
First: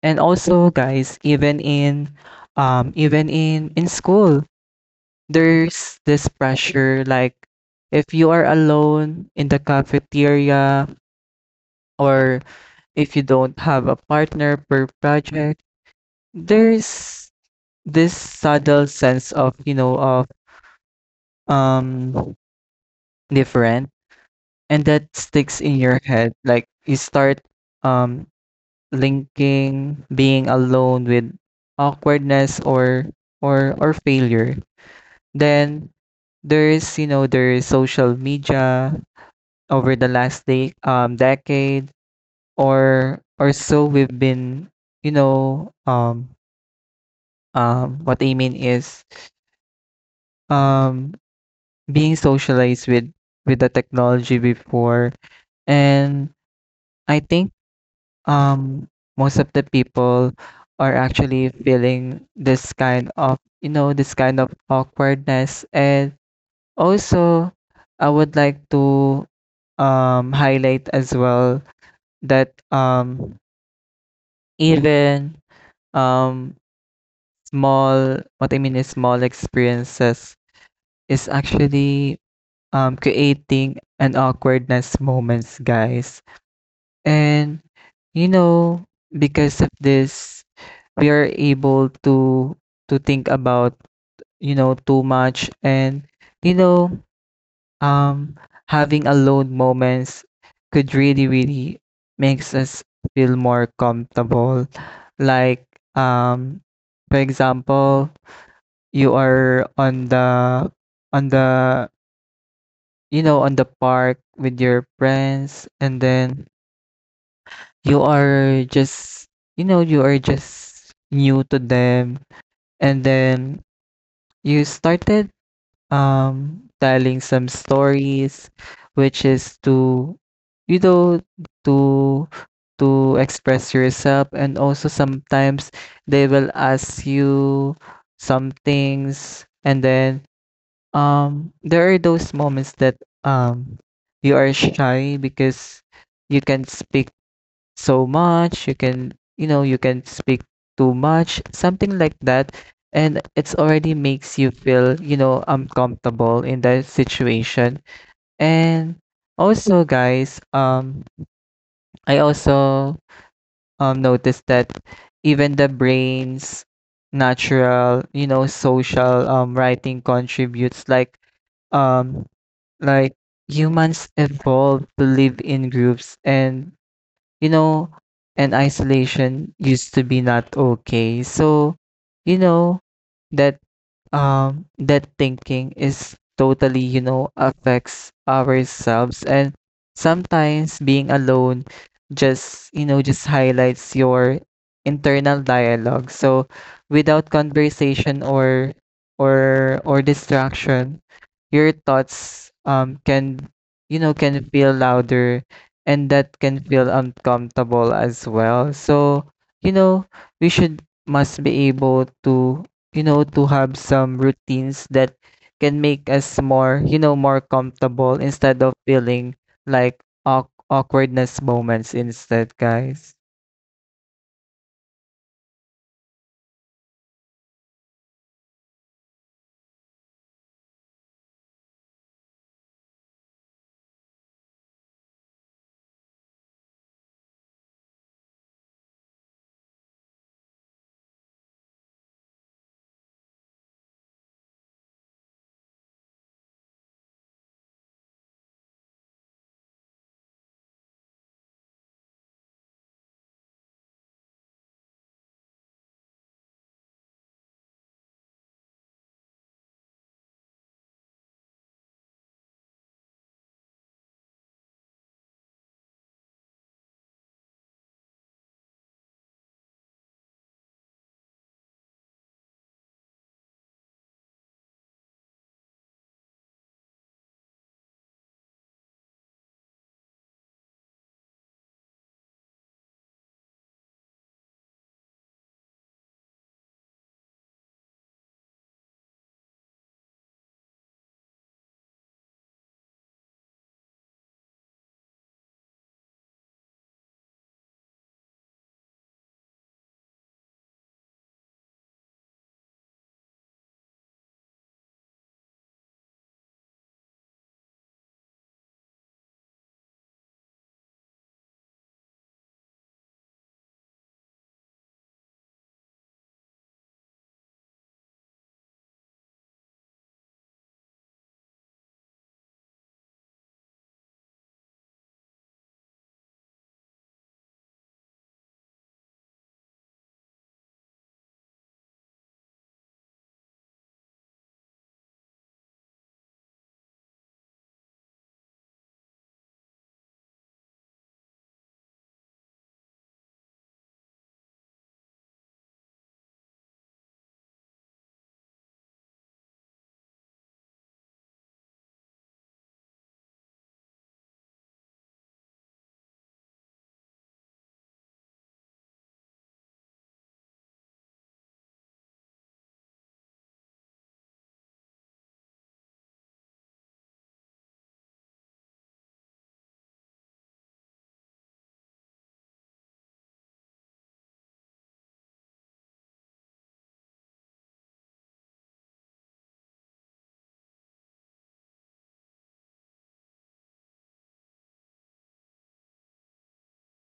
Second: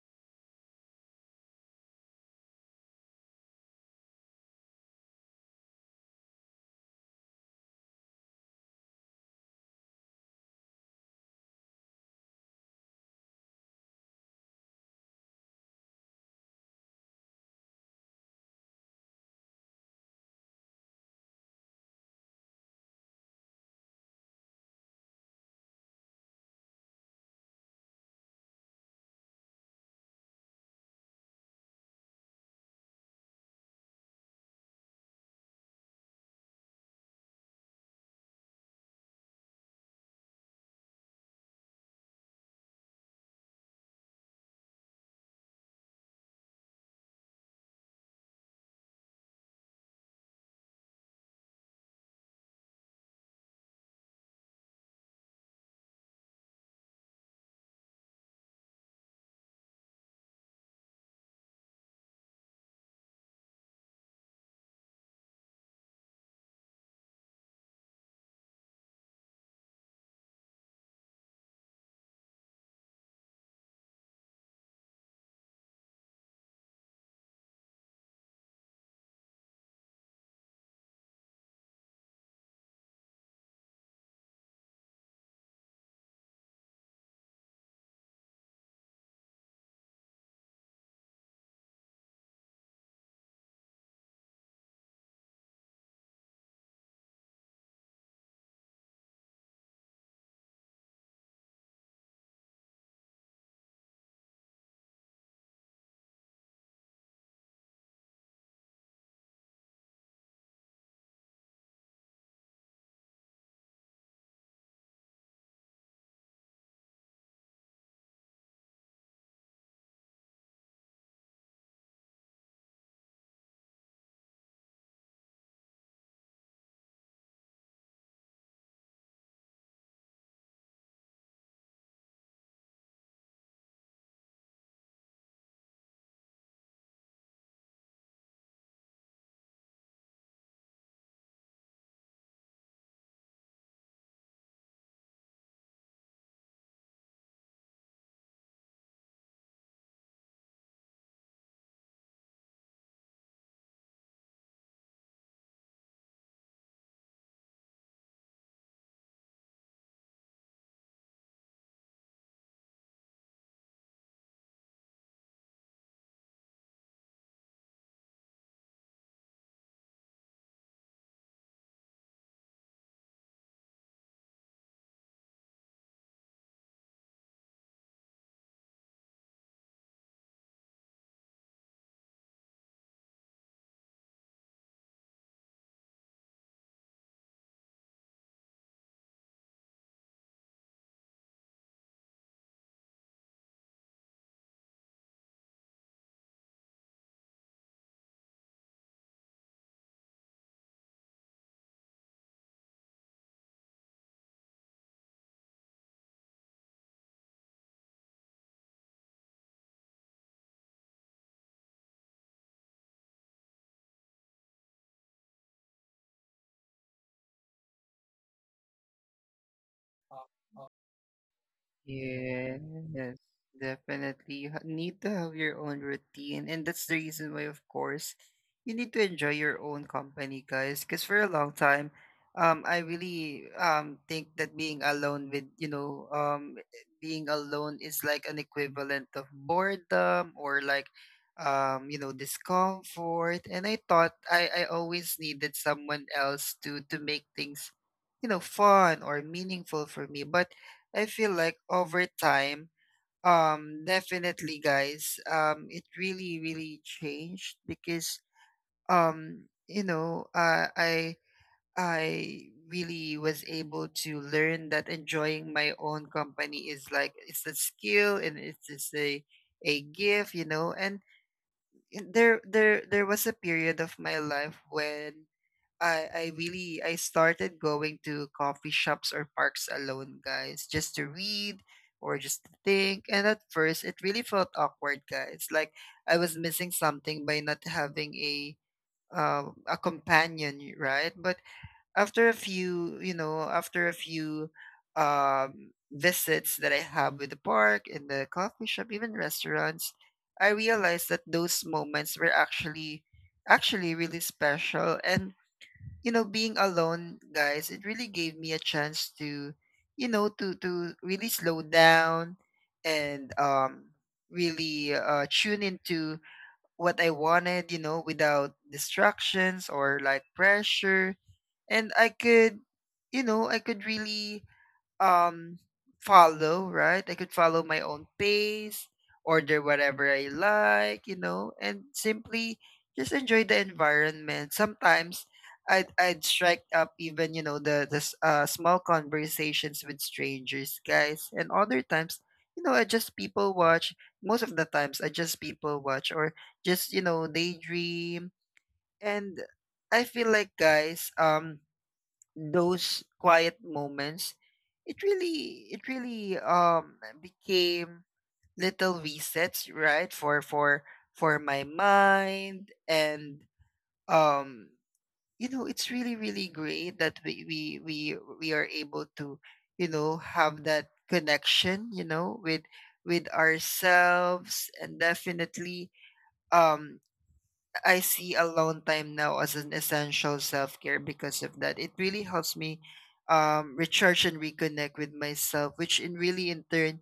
[SPEAKER 2] And also, guys, even in even in school, there's this pressure like if you are alone in the cafeteria or if you don't have a partner per project, there's this subtle sense of, you know, of um different, and that sticks in your head. Like you start um linking being alone with awkwardness or or failure. Then there is, you know, there is social media. Over the last decade or so, we've been you know what I mean is um, being socialized with the technology before, and I think um, most of the people are actually feeling this kind of, you know, this kind of awkwardness. And also, I would like to highlight as well that even, um, small what I mean is small experiences is actually, creating an awkwardness moments, guys. And, you know, because of this, we are able to think about, you know, too much, and, you know, um having alone moments could really really makes us feel more comfortable. Like, um for example, you are on the on the you know, on the park with your friends, and then you are just, you know, you are just new to them, and then you started telling some stories, which is to, you know, to to express yourself. And also sometimes they will ask you some things, and then there are those moments that um you are shy because you can not speak so much, you can, you know, you can speak too much, something like that, and it's already makes you feel, you know, uncomfortable in that situation. And also, guys, I also noticed that even the brain's natural, you know, social writing contributes. Like, um like humans evolved to live in groups, and you know, and isolation used to be not okay. So, you know, that that thinking is totally, you know, affects ourselves, and sometimes being alone just, you know, just highlights your internal dialogue. So, without conversation or or distraction, your thoughts can, you know, can feel louder, and that can feel uncomfortable as well. So you know, we should must be able to, you know, to have some routines that can make us more, you know, more comfortable instead of feeling like awkwardness moments instead, guys.
[SPEAKER 1] Yes, definitely. You need to have your own routine. And that's the reason why, of course, you need to enjoy your own company, guys. Because for a long time, I really think that being alone being alone is like an equivalent of boredom, or like, discomfort. And I thought I always needed someone else to make things, fun or meaningful for me. But I feel like over time, definitely, guys, it really, really changed, because, um, you know, uh, I, I really was able to learn that enjoying my own company is like, it's a skill, and it's just a gift, and there was a period of my life when I started going to coffee shops or parks alone, guys, just to read or just to think. And at first, it really felt awkward, guys. Like I was missing something by not having a companion, right? But after a few, you know, after a few visits that I have with the park and the coffee shop, even restaurants, I realized that those moments were, actually really special. And being alone, guys, it really gave me a chance to, you know, to really slow down, and really, tune into what I wanted, without distractions or like pressure. And I could really um follow, right? I could follow my own pace, order whatever I like, and simply just enjoy the environment. Sometimes I'd strike up, even, small conversations with strangers, guys, and other times. I just people watch. Most of the times, I just people watch, or just, daydream, and I feel like, guys, those quiet moments, it really became little resets, right? For my mind. And um you know, it's really great that we are able to, you know, have that connection, you know, with ourselves. And definitely, um I see alone time now as an essential self care because of that. It really helps me recharge and reconnect with myself, which in really in turn,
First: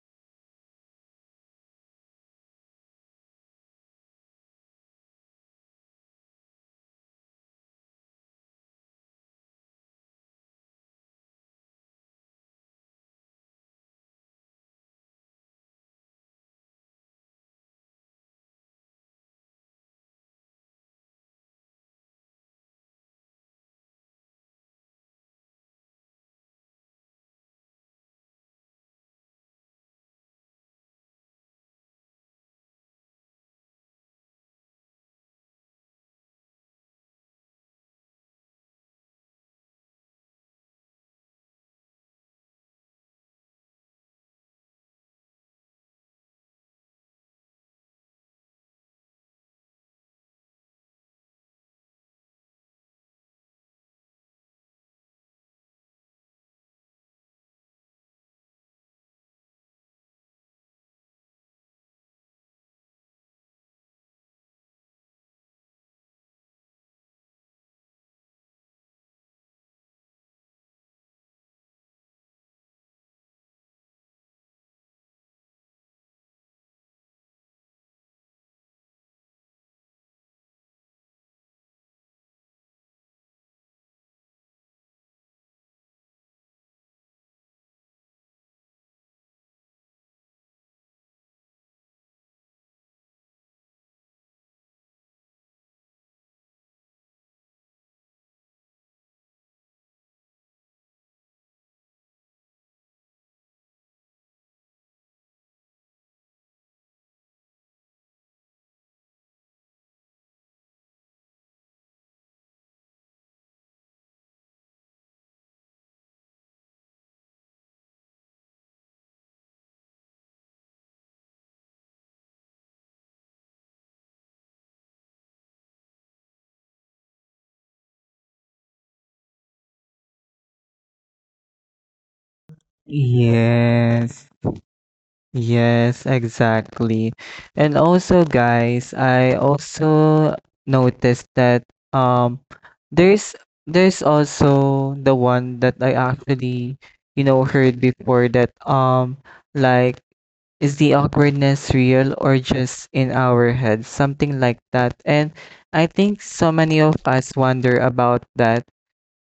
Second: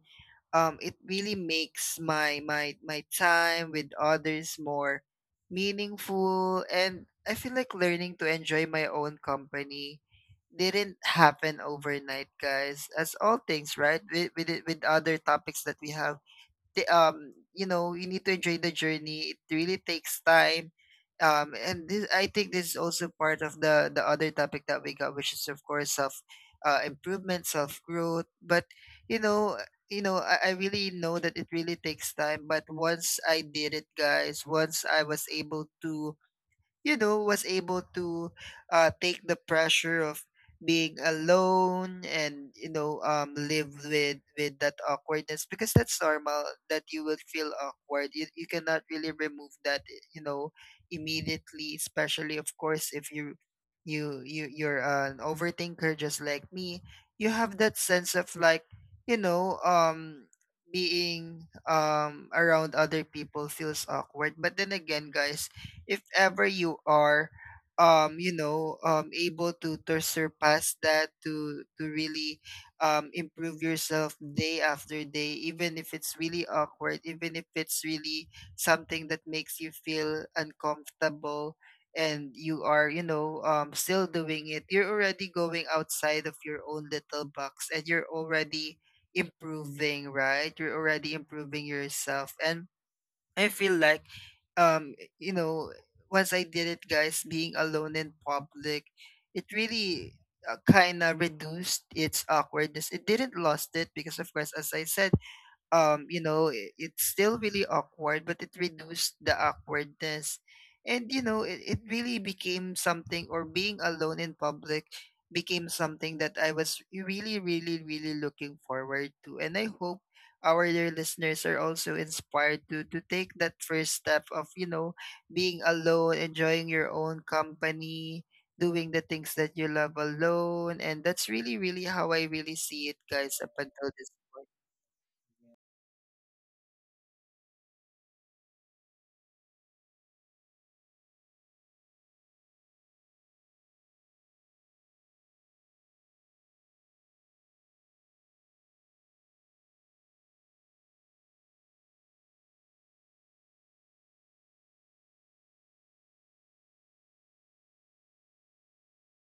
[SPEAKER 1] it really makes my time with others more meaningful. And I feel like learning to enjoy my own company didn't happen overnight, guys. As all things, right? With other topics that we have you know, you need to enjoy the journey. It really takes time. And this, I think this is also part of the other topic that we got, which is of course self improvement, self growth. But you know, you know, I really know that it really takes time. But once I did it, guys, once I was able to, was able to take the pressure of being alone and you know, live with that awkwardness, because that's normal that you will feel awkward. You cannot really remove that, you know, immediately, especially of course if you you're an overthinker just like me. You have that sense of like, you know, being around other people feels awkward. But then again, guys, if ever you are you know, able to surpass that, to really improve yourself day after day, even if it's really awkward, even if it's really something that makes you feel uncomfortable, and you are, you know, still doing it, you're already going outside of your own little box, and you're already improving, right? You're already improving yourself. And I feel like you know, once I did it, guys, being alone in public, it really kind of reduced its awkwardness. It didn't lost it, because of course, as I said, you know, it's still really awkward, but it reduced the awkwardness. And you know, it really became something, or being alone in public became something that I was really, really, really looking forward to. And I hope our dear listeners are also inspired to take that first step of, you know, being alone, enjoying your own company, doing the things that you love alone. And that's really really how I really see it, guys, up until this.
[SPEAKER 2] Yes. Yes, exactly. And also, guys, I also noticed that um there's there's also the one that I actually, you know, heard before that like, is the awkwardness real or just in our heads? Something like that. And I think so many of us wonder about that,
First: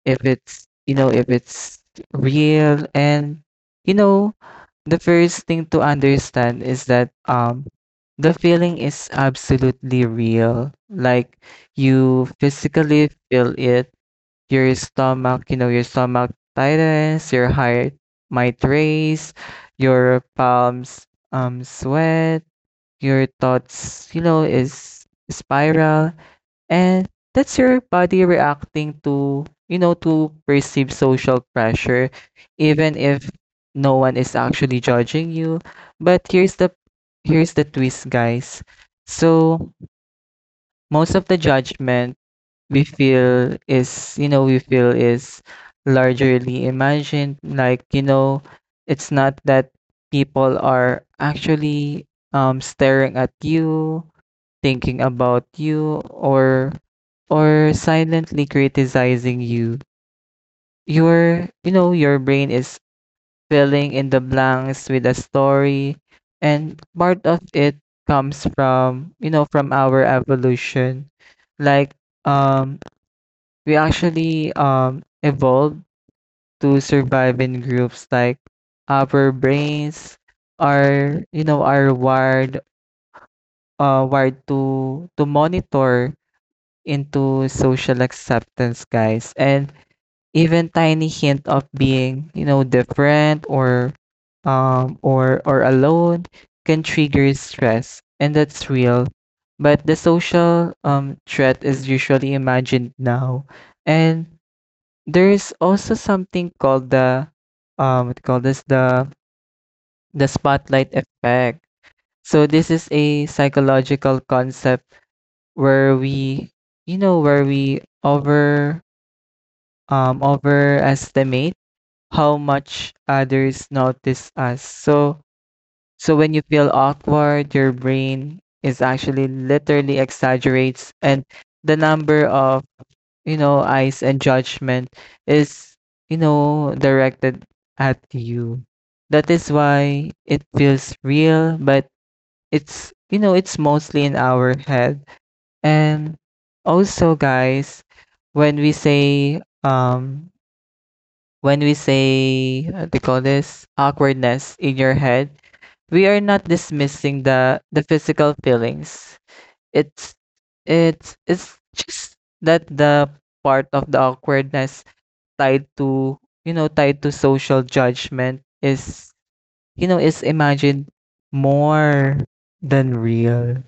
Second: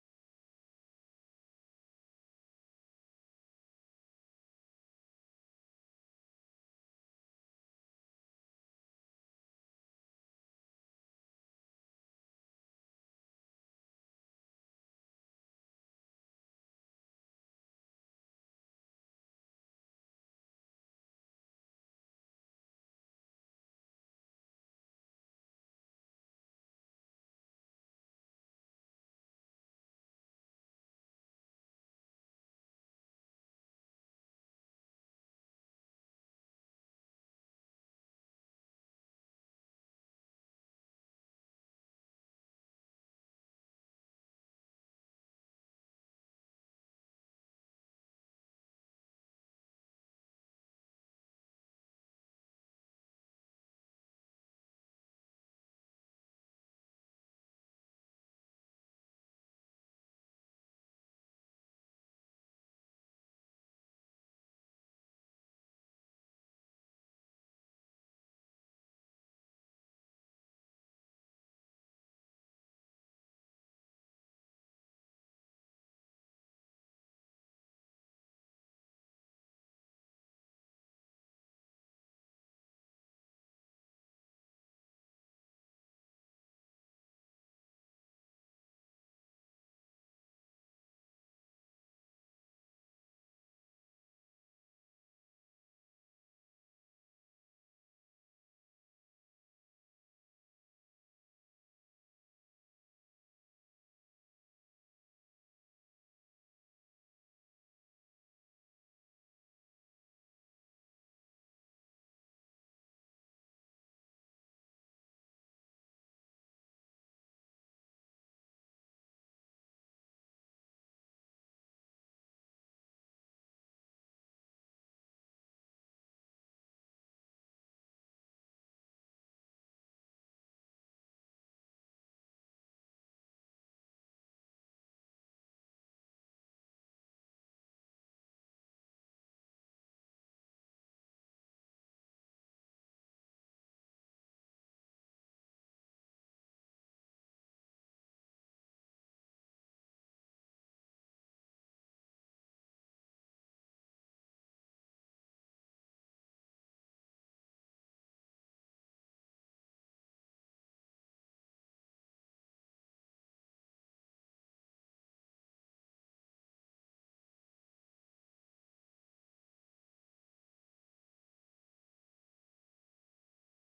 [SPEAKER 2] if it's, you know, if it's real. And you know, the first thing to understand is that the feeling is absolutely real. Like, you physically feel it, your stomach, you know, your stomach tightens, your heart might race, your palms sweat, your thoughts, you know, is spiral, and that's your body reacting to, you know, to perceived social pressure, even if no one is actually judging you. But here's the twist, guys. So most of the judgment we feel is largely imagined. Like, you know, it's not that people are actually staring at you, thinking about you, or silently criticizing you. Your you know, your brain is filling in the blanks with a story, and part of it comes from you know, from our evolution. Like, um we actually evolved to survive in groups. Like, our brains are you know, are wired, to monitor into social acceptance, guys. And even tiny hint of being, you know, different or or alone can trigger stress, and that's real. But the social threat is usually imagined now. And there's also something called the what call this the spotlight effect. So this is a psychological concept where we, you know, where we overestimate how much others notice us. So, so when you feel awkward, your brain is actually literally exaggerates, and the number of, you know, eyes and judgment is, you know, directed at you. That is why it feels real, but it's you know, it's mostly in our head. And also, guys, when we say what do call this, awkwardness in your head, we are not dismissing the physical feelings. It's it's just that the part of the awkwardness tied to, you know, tied to social judgment is, you know, is imagined more than real.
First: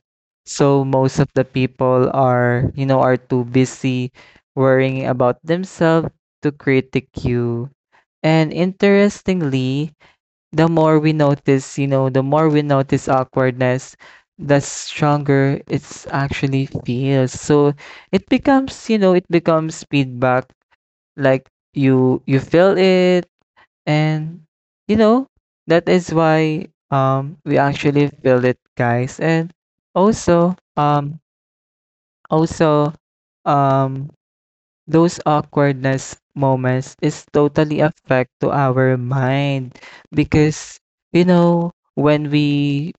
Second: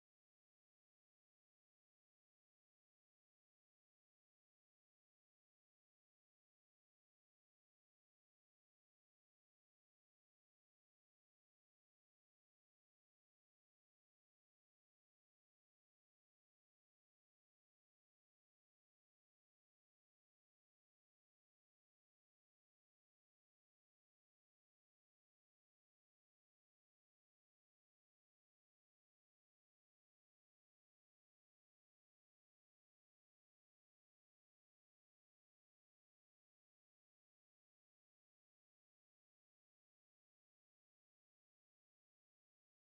[SPEAKER 2] So most of the people are, you know, are too busy worrying about themselves to critique you. And interestingly, the more we notice, you know, the more we notice awkwardness, the stronger it's actually feels. So it becomes, you know, it becomes feedback. Like you feel it, and you know, that is why we actually feel it, guys. And also also um those awkwardness moments is totally affect to our mind, because you know, when we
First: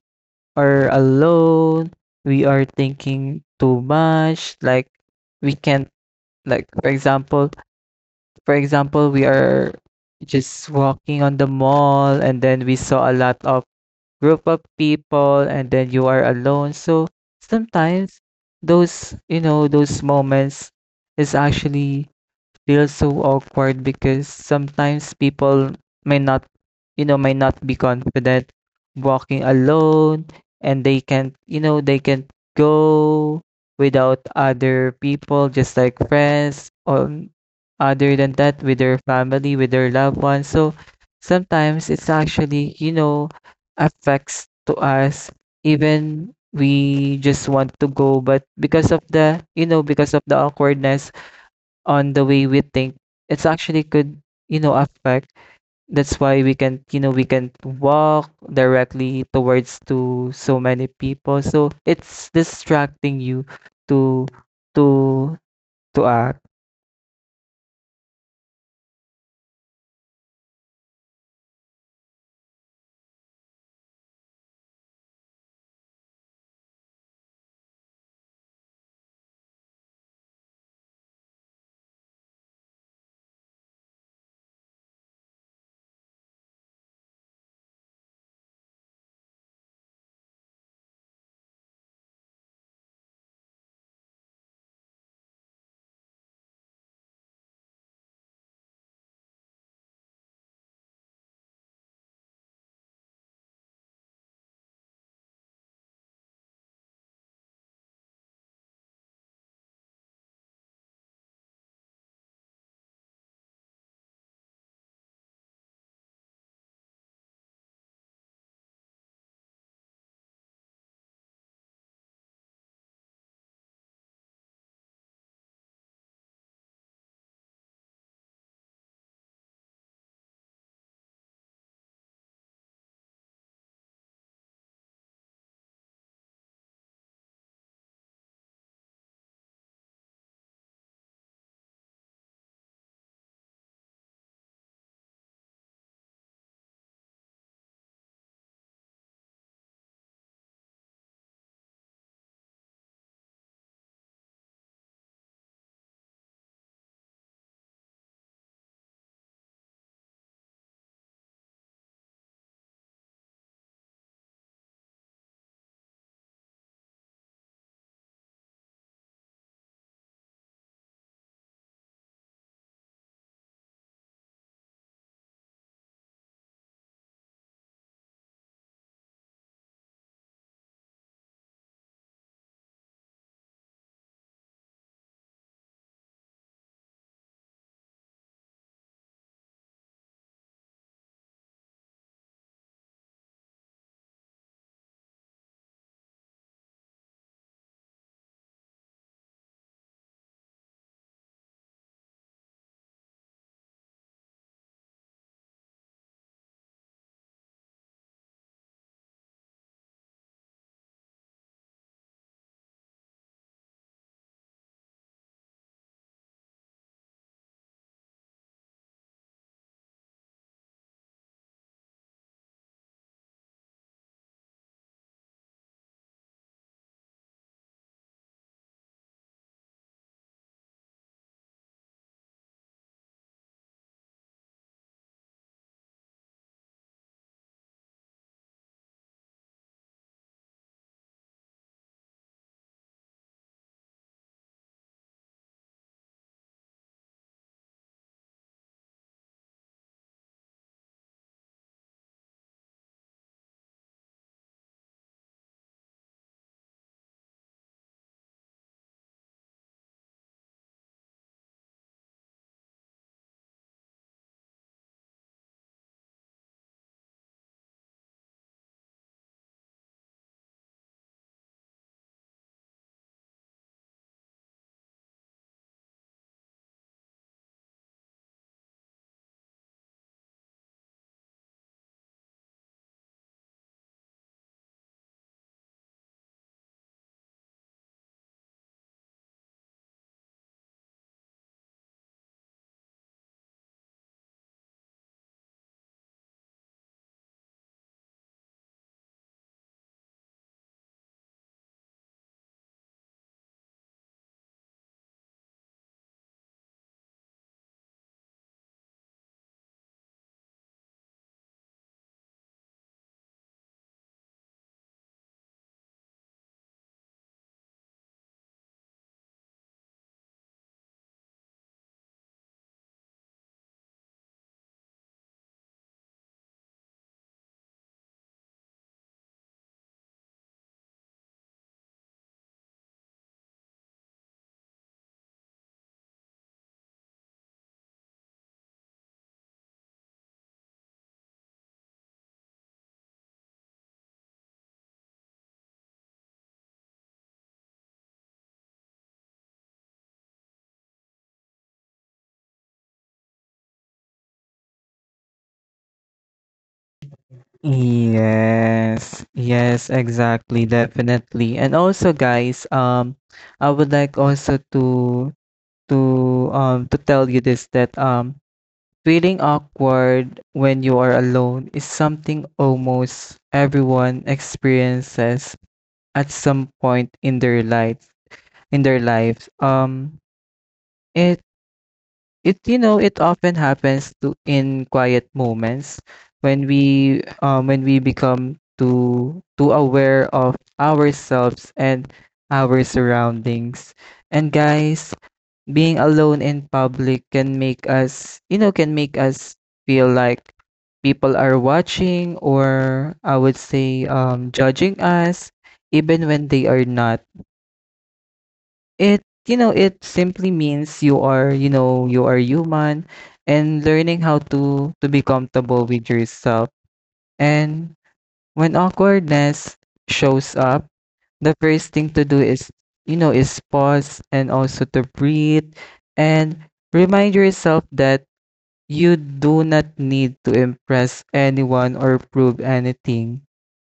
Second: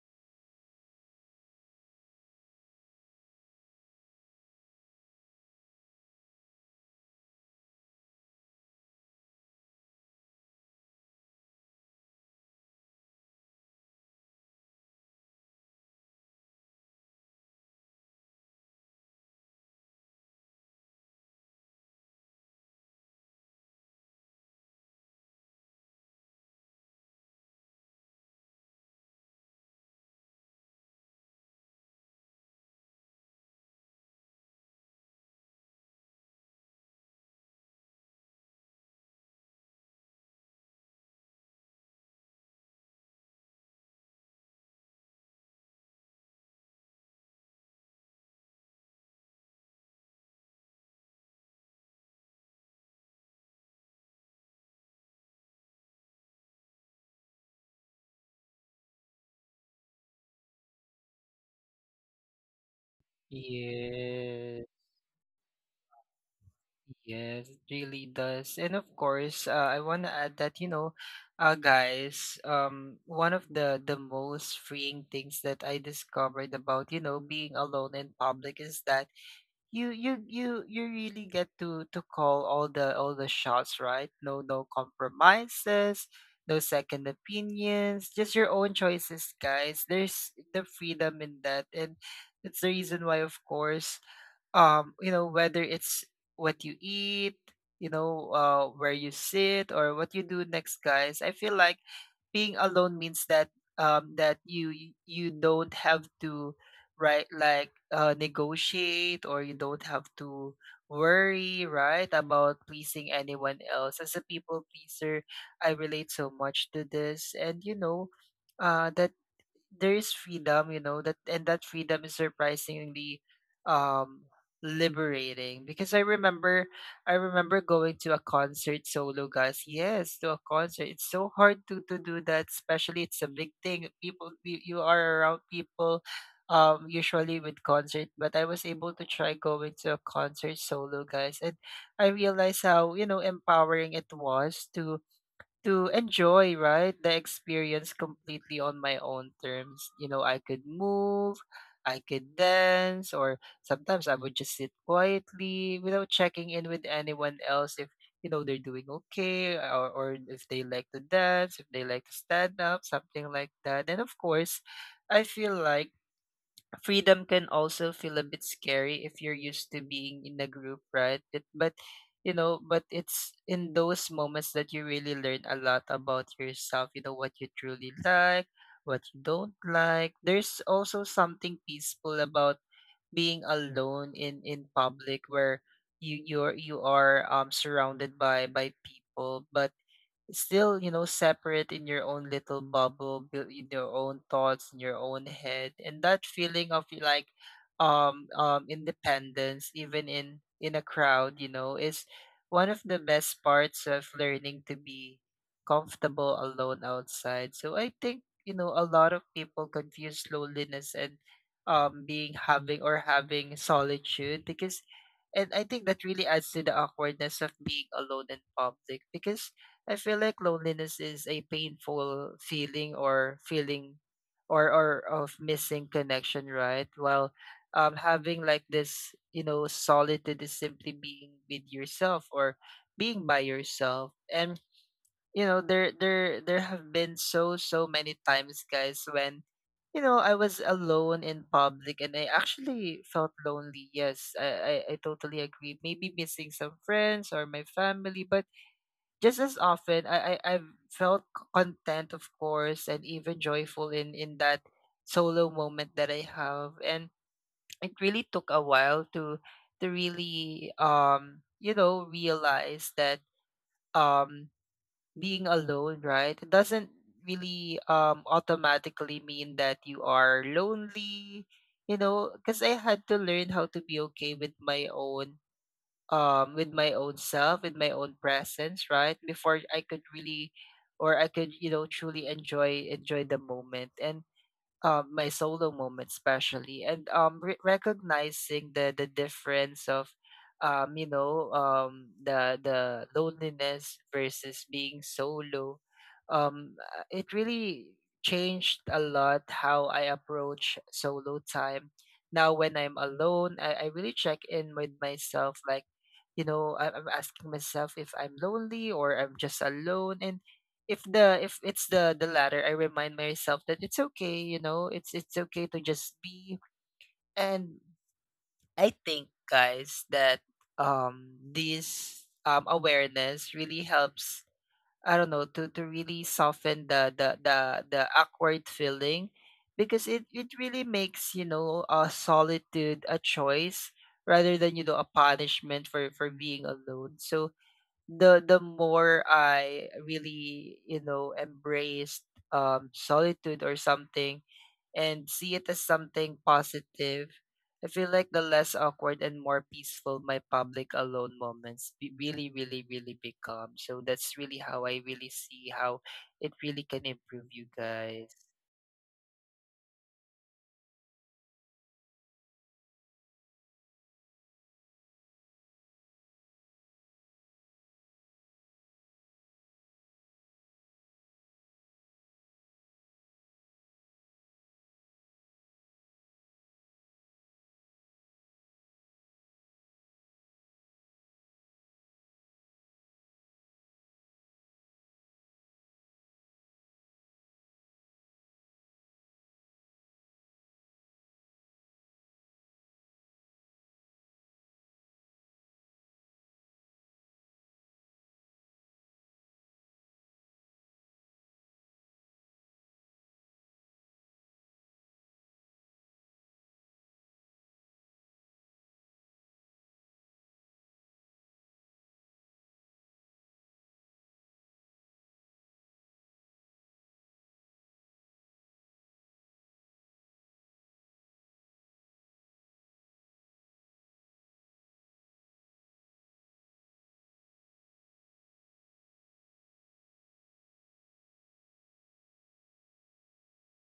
[SPEAKER 2] are alone we are thinking too much. Like we can't, like for example, we are just walking on the mall, and then we saw a lot of group of people, and then you are alone. So sometimes those, you know, those moments is actually feels so awkward, because sometimes people may not, you know, may not be confident walking alone, and they can't, you know, they can't go without other people, just like friends or other than that with their family, with their loved ones. So sometimes it's actually, you know, affects to us, even we just want to go, but because of the, you know, because of the awkwardness on the way we think, it's actually could, you know, affect, that's why we can, you know, we can walk directly towards to so many people, so it's distracting you to
[SPEAKER 1] Yes,
[SPEAKER 2] to to act.
[SPEAKER 1] yes, it really does. And of course, I want to add that, you know, guys, one of the most freeing things that I discovered about, you know, being alone in public is that you really get to call all the shots, right? No no compromises, no second opinions, just your own choices, guys. There's the freedom in that. And that's the reason why, of course, you know, whether it's what you eat, you know, where you sit, or what you do next, guys, I feel like being alone means that that you don't have to, right, like, negotiate, or you don't have to worry, right, about pleasing anyone else. As a people pleaser, I relate so much to this. And you know, that there is freedom, you know, that, and that freedom is surprisingly um liberating. Because I remember, I remember going to a concert solo, guys. Yes, to a concert. It's so hard to do that, especially it's a big thing. People you are around people usually with concert, but I was able to try going to a concert solo, guys. And I realized how, you know, empowering it was to enjoy, right, the experience completely on my own terms. You know, I could move, I could dance, or sometimes I would just sit quietly without checking in with anyone else if, you know, they're doing okay, or if they like to dance, if they like to stand up, something like that. And of course, I feel like freedom can also feel a bit scary if you're used to being in a group, right? But you know, but it's in those moments that you really learn a lot about yourself, you know, what you truly like, what you don't like. There's also something peaceful about being alone in public, where you are surrounded by people, but still, you know, separate in your own little bubble, built in your own thoughts, in your own head. And that feeling of like independence even in a crowd, you know, is one of the best parts of learning to be comfortable alone outside. So I think, you know, a lot of people confuse loneliness and being having, or having solitude. Because, and I think that really adds to the awkwardness of being alone in public. Because I feel like loneliness is a painful feeling, or feeling or of missing connection, right? While having, like this, you know, solitude is simply being with yourself or being by yourself. And you know, there have been so many times, guys, when you know, I was alone in public and I actually felt lonely. Yes, I totally agree. Maybe missing some friends or my family, but just as often I I've felt c- content, of course, and even joyful in that solo moment that I have. And it really took a while to really, you know, realize that um being alone, right, it doesn't really automatically mean that you are lonely. You know, because I had to learn how to be okay with my own self, with my own presence, right, before I could really, or I could, you know, truly enjoy, enjoy the moment and my solo moment especially. And re- recognizing the difference of, you know, the loneliness versus being solo, it really changed a lot how I approach solo time. Now when I'm alone, I really check in with myself, like, you know, I'm asking myself if I'm lonely or I'm just alone. And if the, if it's the latter, I remind myself that it's okay. You know, it's okay to just be. And I think, guys, that this awareness really helps. I don't know, to really soften the the the awkward feeling. Because it really makes, you know, a solitude a choice, rather than, you know, a punishment for being alone. So the more I really, you know, embraced solitude or something, and see it as something positive, I feel like the less awkward and more peaceful my public alone moments be- really, really, really become. So that's really how I really see how it really can improve you, guys.
[SPEAKER 2] Yes, yes, exactly, definitely. And also, guys, I would like also to tell you this, that feeling awkward when you are alone is something almost everyone experiences at some point in their life, in their lives. It it You know, it often happens to in quiet moments when we become too aware of ourselves and our surroundings. And guys, being alone in public can make us, you know, can make us feel like people are watching, or I would say judging us, even when they are not. It, you know, it simply means you are, you know, you are human and learning how to be comfortable with yourself. And when awkwardness shows up, the first thing to do is, you know, is pause and also to breathe, and remind yourself that you do not need to impress anyone or prove anything,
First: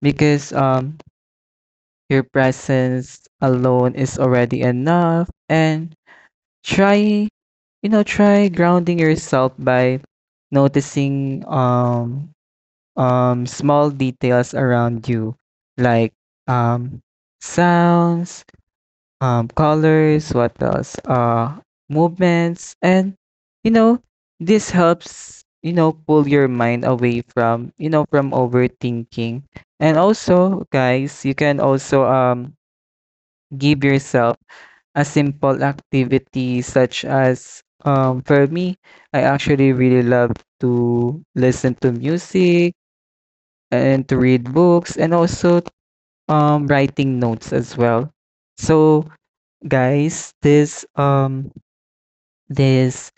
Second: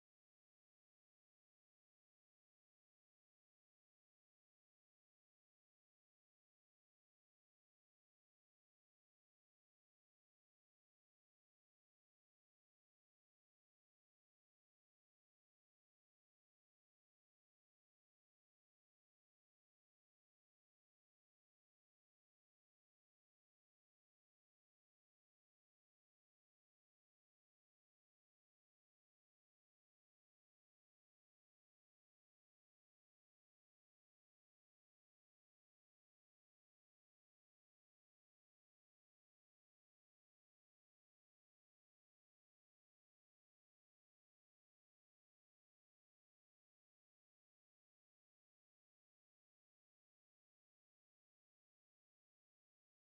[SPEAKER 2] because your presence alone is already enough. And try, you know, try grounding yourself by noticing small details around you, like um sounds, colors, what else, movements, and you know, this helps, you know, pull your mind away from, you know, from overthinking. And also, guys, you can also give yourself a simple activity, such as for me, I actually really love to listen to music and to read books, and also writing notes as well. So guys, this this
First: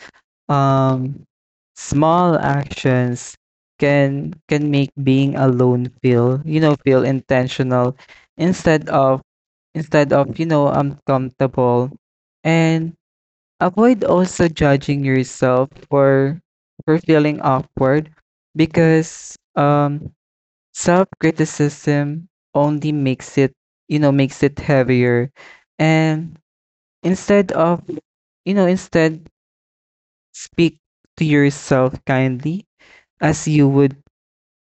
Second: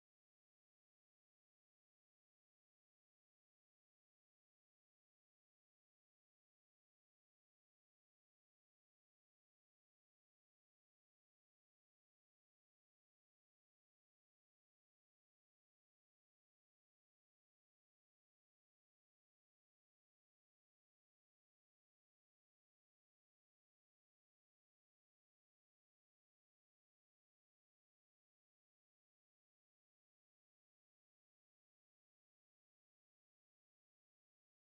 [SPEAKER 2] um small actions can make being alone feel, you know, feel intentional instead of, instead of, you know, uncomfortable. And avoid also judging yourself for feeling awkward, because self-criticism only makes it, you know, makes it heavier. And instead of, you know, instead, speak to yourself kindly as you would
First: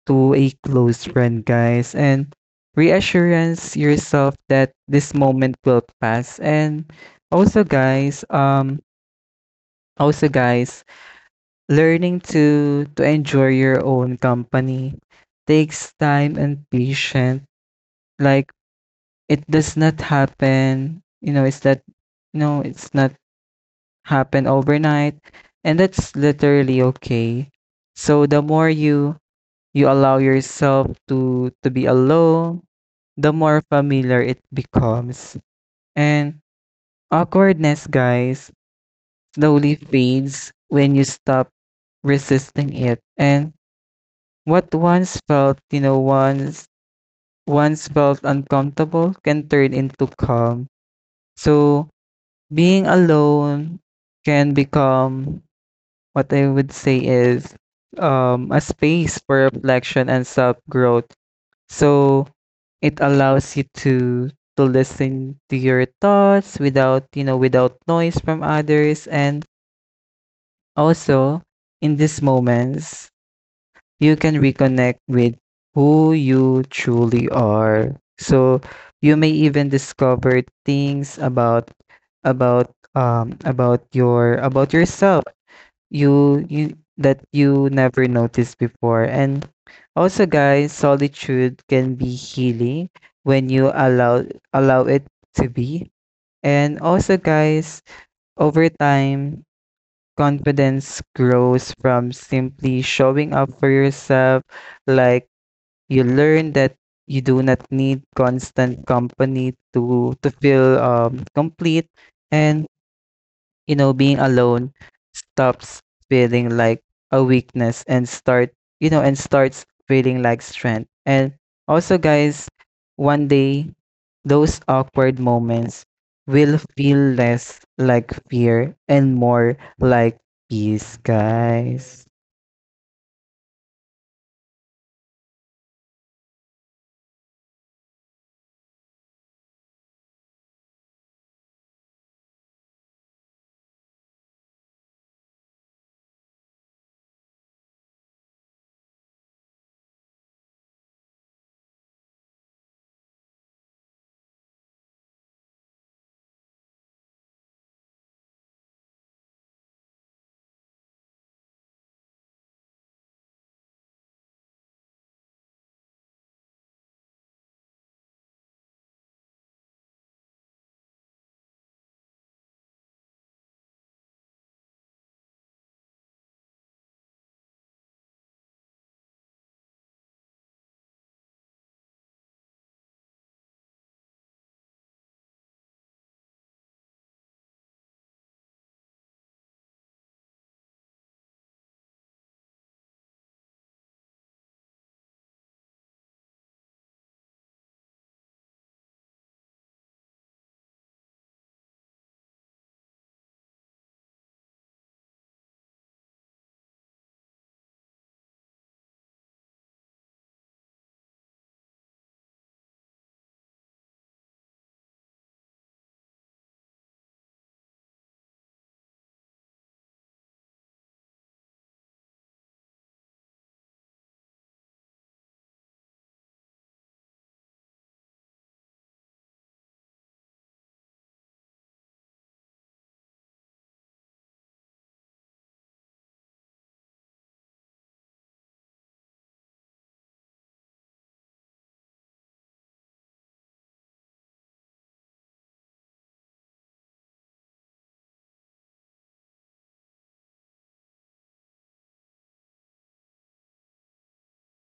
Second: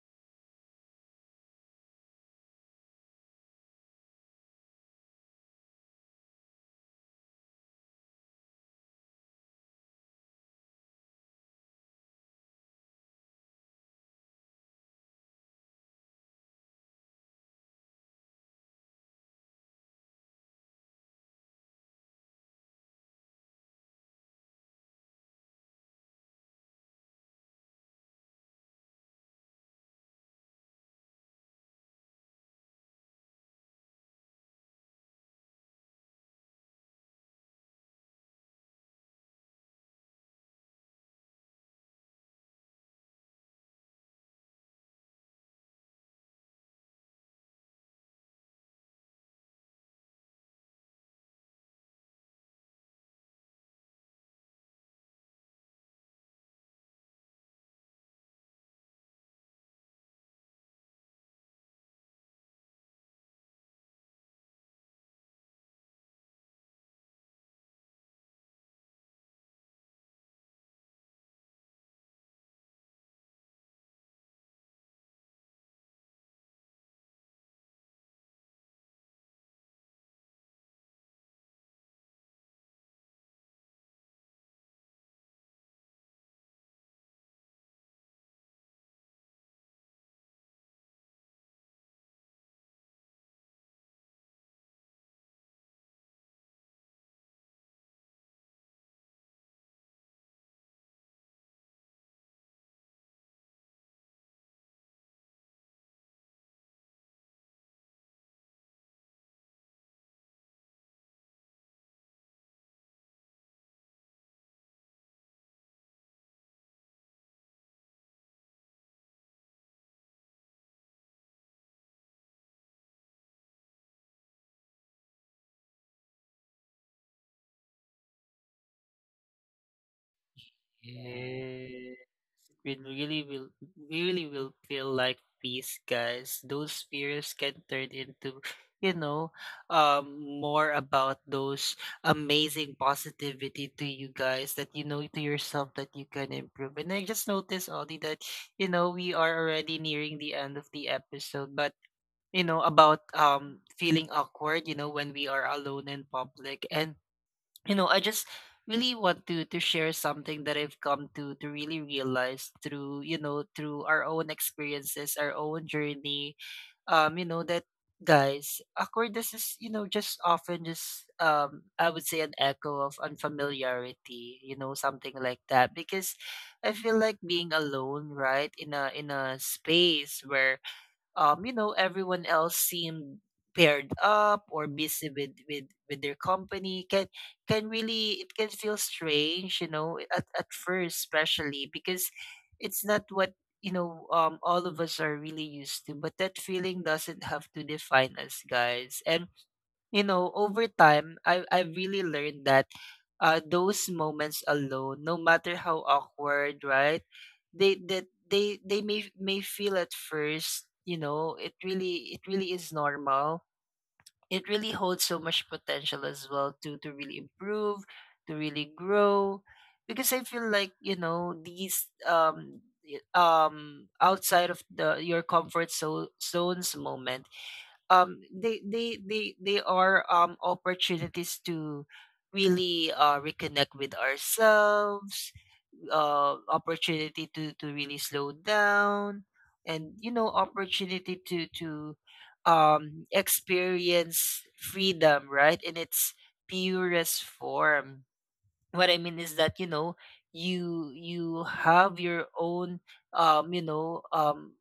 [SPEAKER 2] to a close friend, guys, and reassurance yourself that this moment will pass. And also, guys, um, also, guys, learning to enjoy your own company takes time and patience. Like, it does not happen, you know, it's that you know, it's not happen overnight, and that's literally okay. So the more you you allow yourself to be alone, the more familiar it becomes. And awkwardness, guys, slowly fades when you stop resisting it, and what once felt, you know, once felt uncomfortable can turn into calm. So being alone can become what I would say is a space for reflection and self growth. So it allows you to listen to your thoughts without, you know, without noise from others. And also, in these moments you can reconnect with who you truly are. So you may even discover things about your about yourself, you that you never noticed before. And also, guys, solitude can be healing when you allow it to be. And also, guys, over time, confidence grows from simply showing up for yourself. Like, you learn that you do not need constant company to feel complete. And you know, being alone stops feeling like a weakness and start, you know, and starts feeling like strength. And also, guys, one day those awkward moments will feel less like fear and more like peace,
[SPEAKER 1] Yeah.
[SPEAKER 2] guys.
[SPEAKER 1] We really will feel like peace, guys. Those fears can turn into, you know, more about those amazing positivity to you guys, that you know, to yourself, that you can improve. And I just noticed, Ollie, that you know, we are already nearing the end of the episode. But you know, about feeling awkward, you know, when we are alone in public. And you know, I just really want to share something that I've come to really realize through, you know, through our own experiences, our own journey. You know, that, guys, awkwardness is, you know, just often just I would say an echo of unfamiliarity, you know, something like that. Because I feel like being alone, right, in a space where, you know, everyone else seemed paired up or busy with with their company, can really, it can feel strange, you know, at first, especially, because it's not what, you know, all of us are really used to. But that feeling doesn't have to define us, guys. And you know, over time, I really learned that, those moments alone, no matter how awkward, right, They that they may feel at first, you know, it really, it really is normal. It really holds so much potential as well to really improve, to really grow. Because I feel like, you know, these outside of the your comfort so, zones moment, they are opportunities to really reconnect with ourselves, opportunity to really slow down, and you know, opportunity to experience freedom, right, in its purest form. What I mean is that, you know, you have your own, you know, um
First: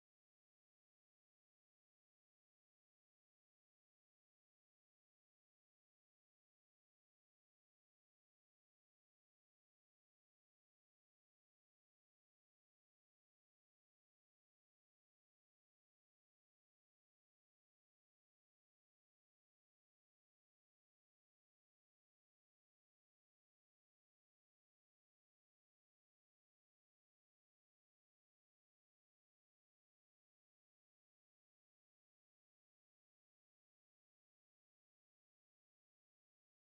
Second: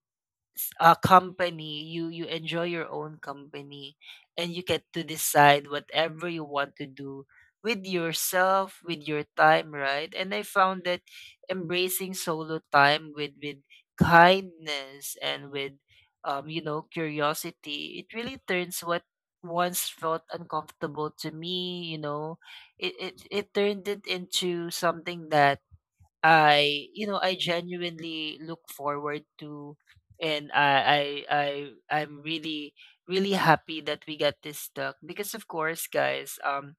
[SPEAKER 1] uh, company, you enjoy your own company, and you get to decide whatever you want to do with yourself, with your time, right? And I found that embracing solo time with kindness and with, you know, curiosity, it really turns what once felt uncomfortable to me, you know, it turned it into something that I you know, I genuinely look forward to. And I I'm really really happy that we got this stuck. Because of course, guys, um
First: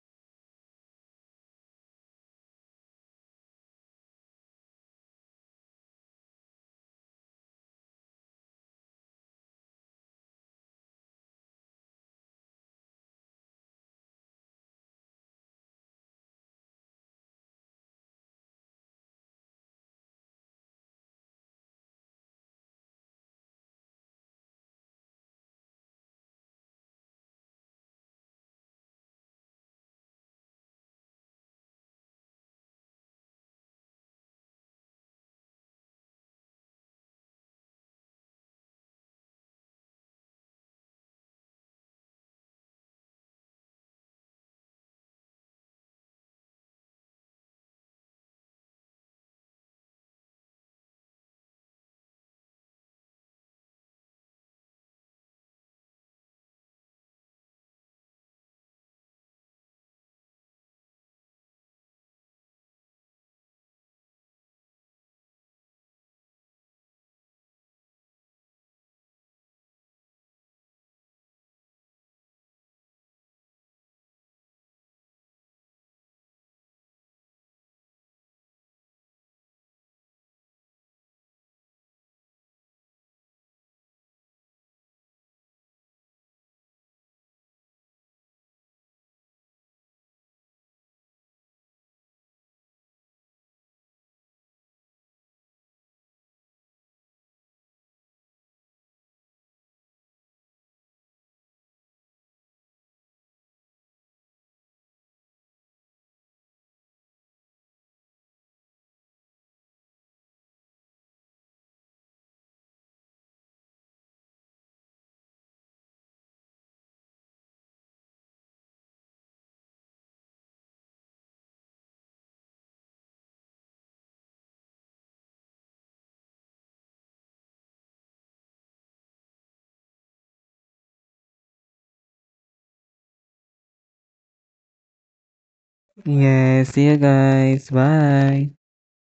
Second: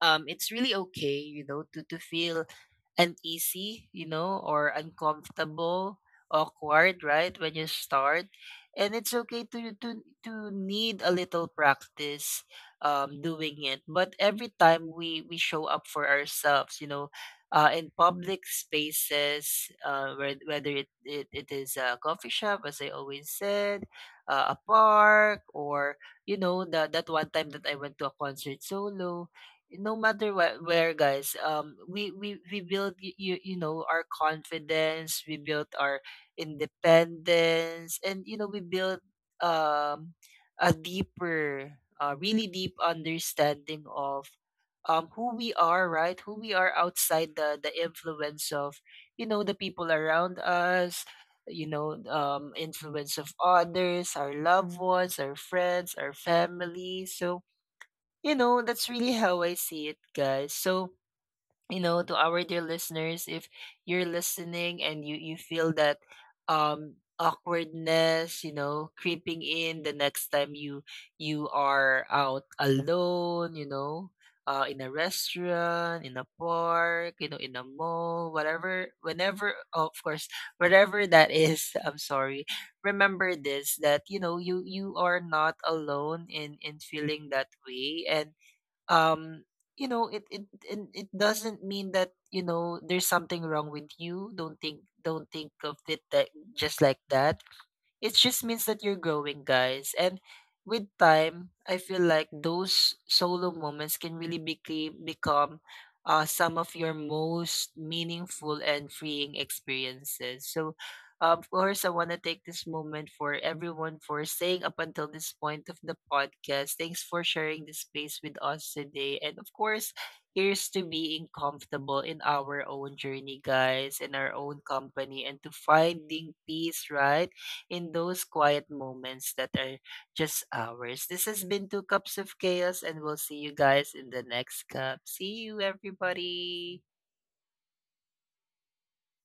[SPEAKER 1] um it's really okay, you know, to feel uneasy, you know, or uncomfortable, awkward, right, when you start. And it's okay to to need a little practice doing it. But every time we show up for ourselves, you know, in public spaces, whether it is a coffee shop, as I always said, a park, or, you know, the, that one time that I went to a concert solo, no matter where, guys, we build, you know, our confidence, we built our independence, and you know, we build um a deeper really deep understanding of who we are, right, who we are outside the influence of, you know, the people around us, you know, influence of others, our loved ones, our friends, our family. So you know, that's really how I see it, guys. So, you know, to our dear listeners, if you're listening and you feel that awkwardness, you know, creeping in the next time you are out alone, you know, in a restaurant, in a park, you know, in a mall, whatever, whenever, of course, whatever that is, [laughs] I'm sorry. Remember this, that you know, you are not alone in feeling that way. And um you know, it and it doesn't mean that, you know, there's something wrong with you. Don't think don't think of it that, just like that. It just means that you're growing, guys. And with time, I feel like those solo moments can really became, become some of your most meaningful and freeing experiences. So, of course, I want to take this moment for everyone for staying up until this point of the podcast. Thanks for sharing this space with us today. And of course, here's to being comfortable in our own journey, guys, in our own company, and to finding peace, right, in those quiet moments that are just ours. This has been Two Cups of Chaos, and we'll see you guys in the next cup. See you,
[SPEAKER 2] Yes,
[SPEAKER 1] everybody.
[SPEAKER 2] see you guys. Bye.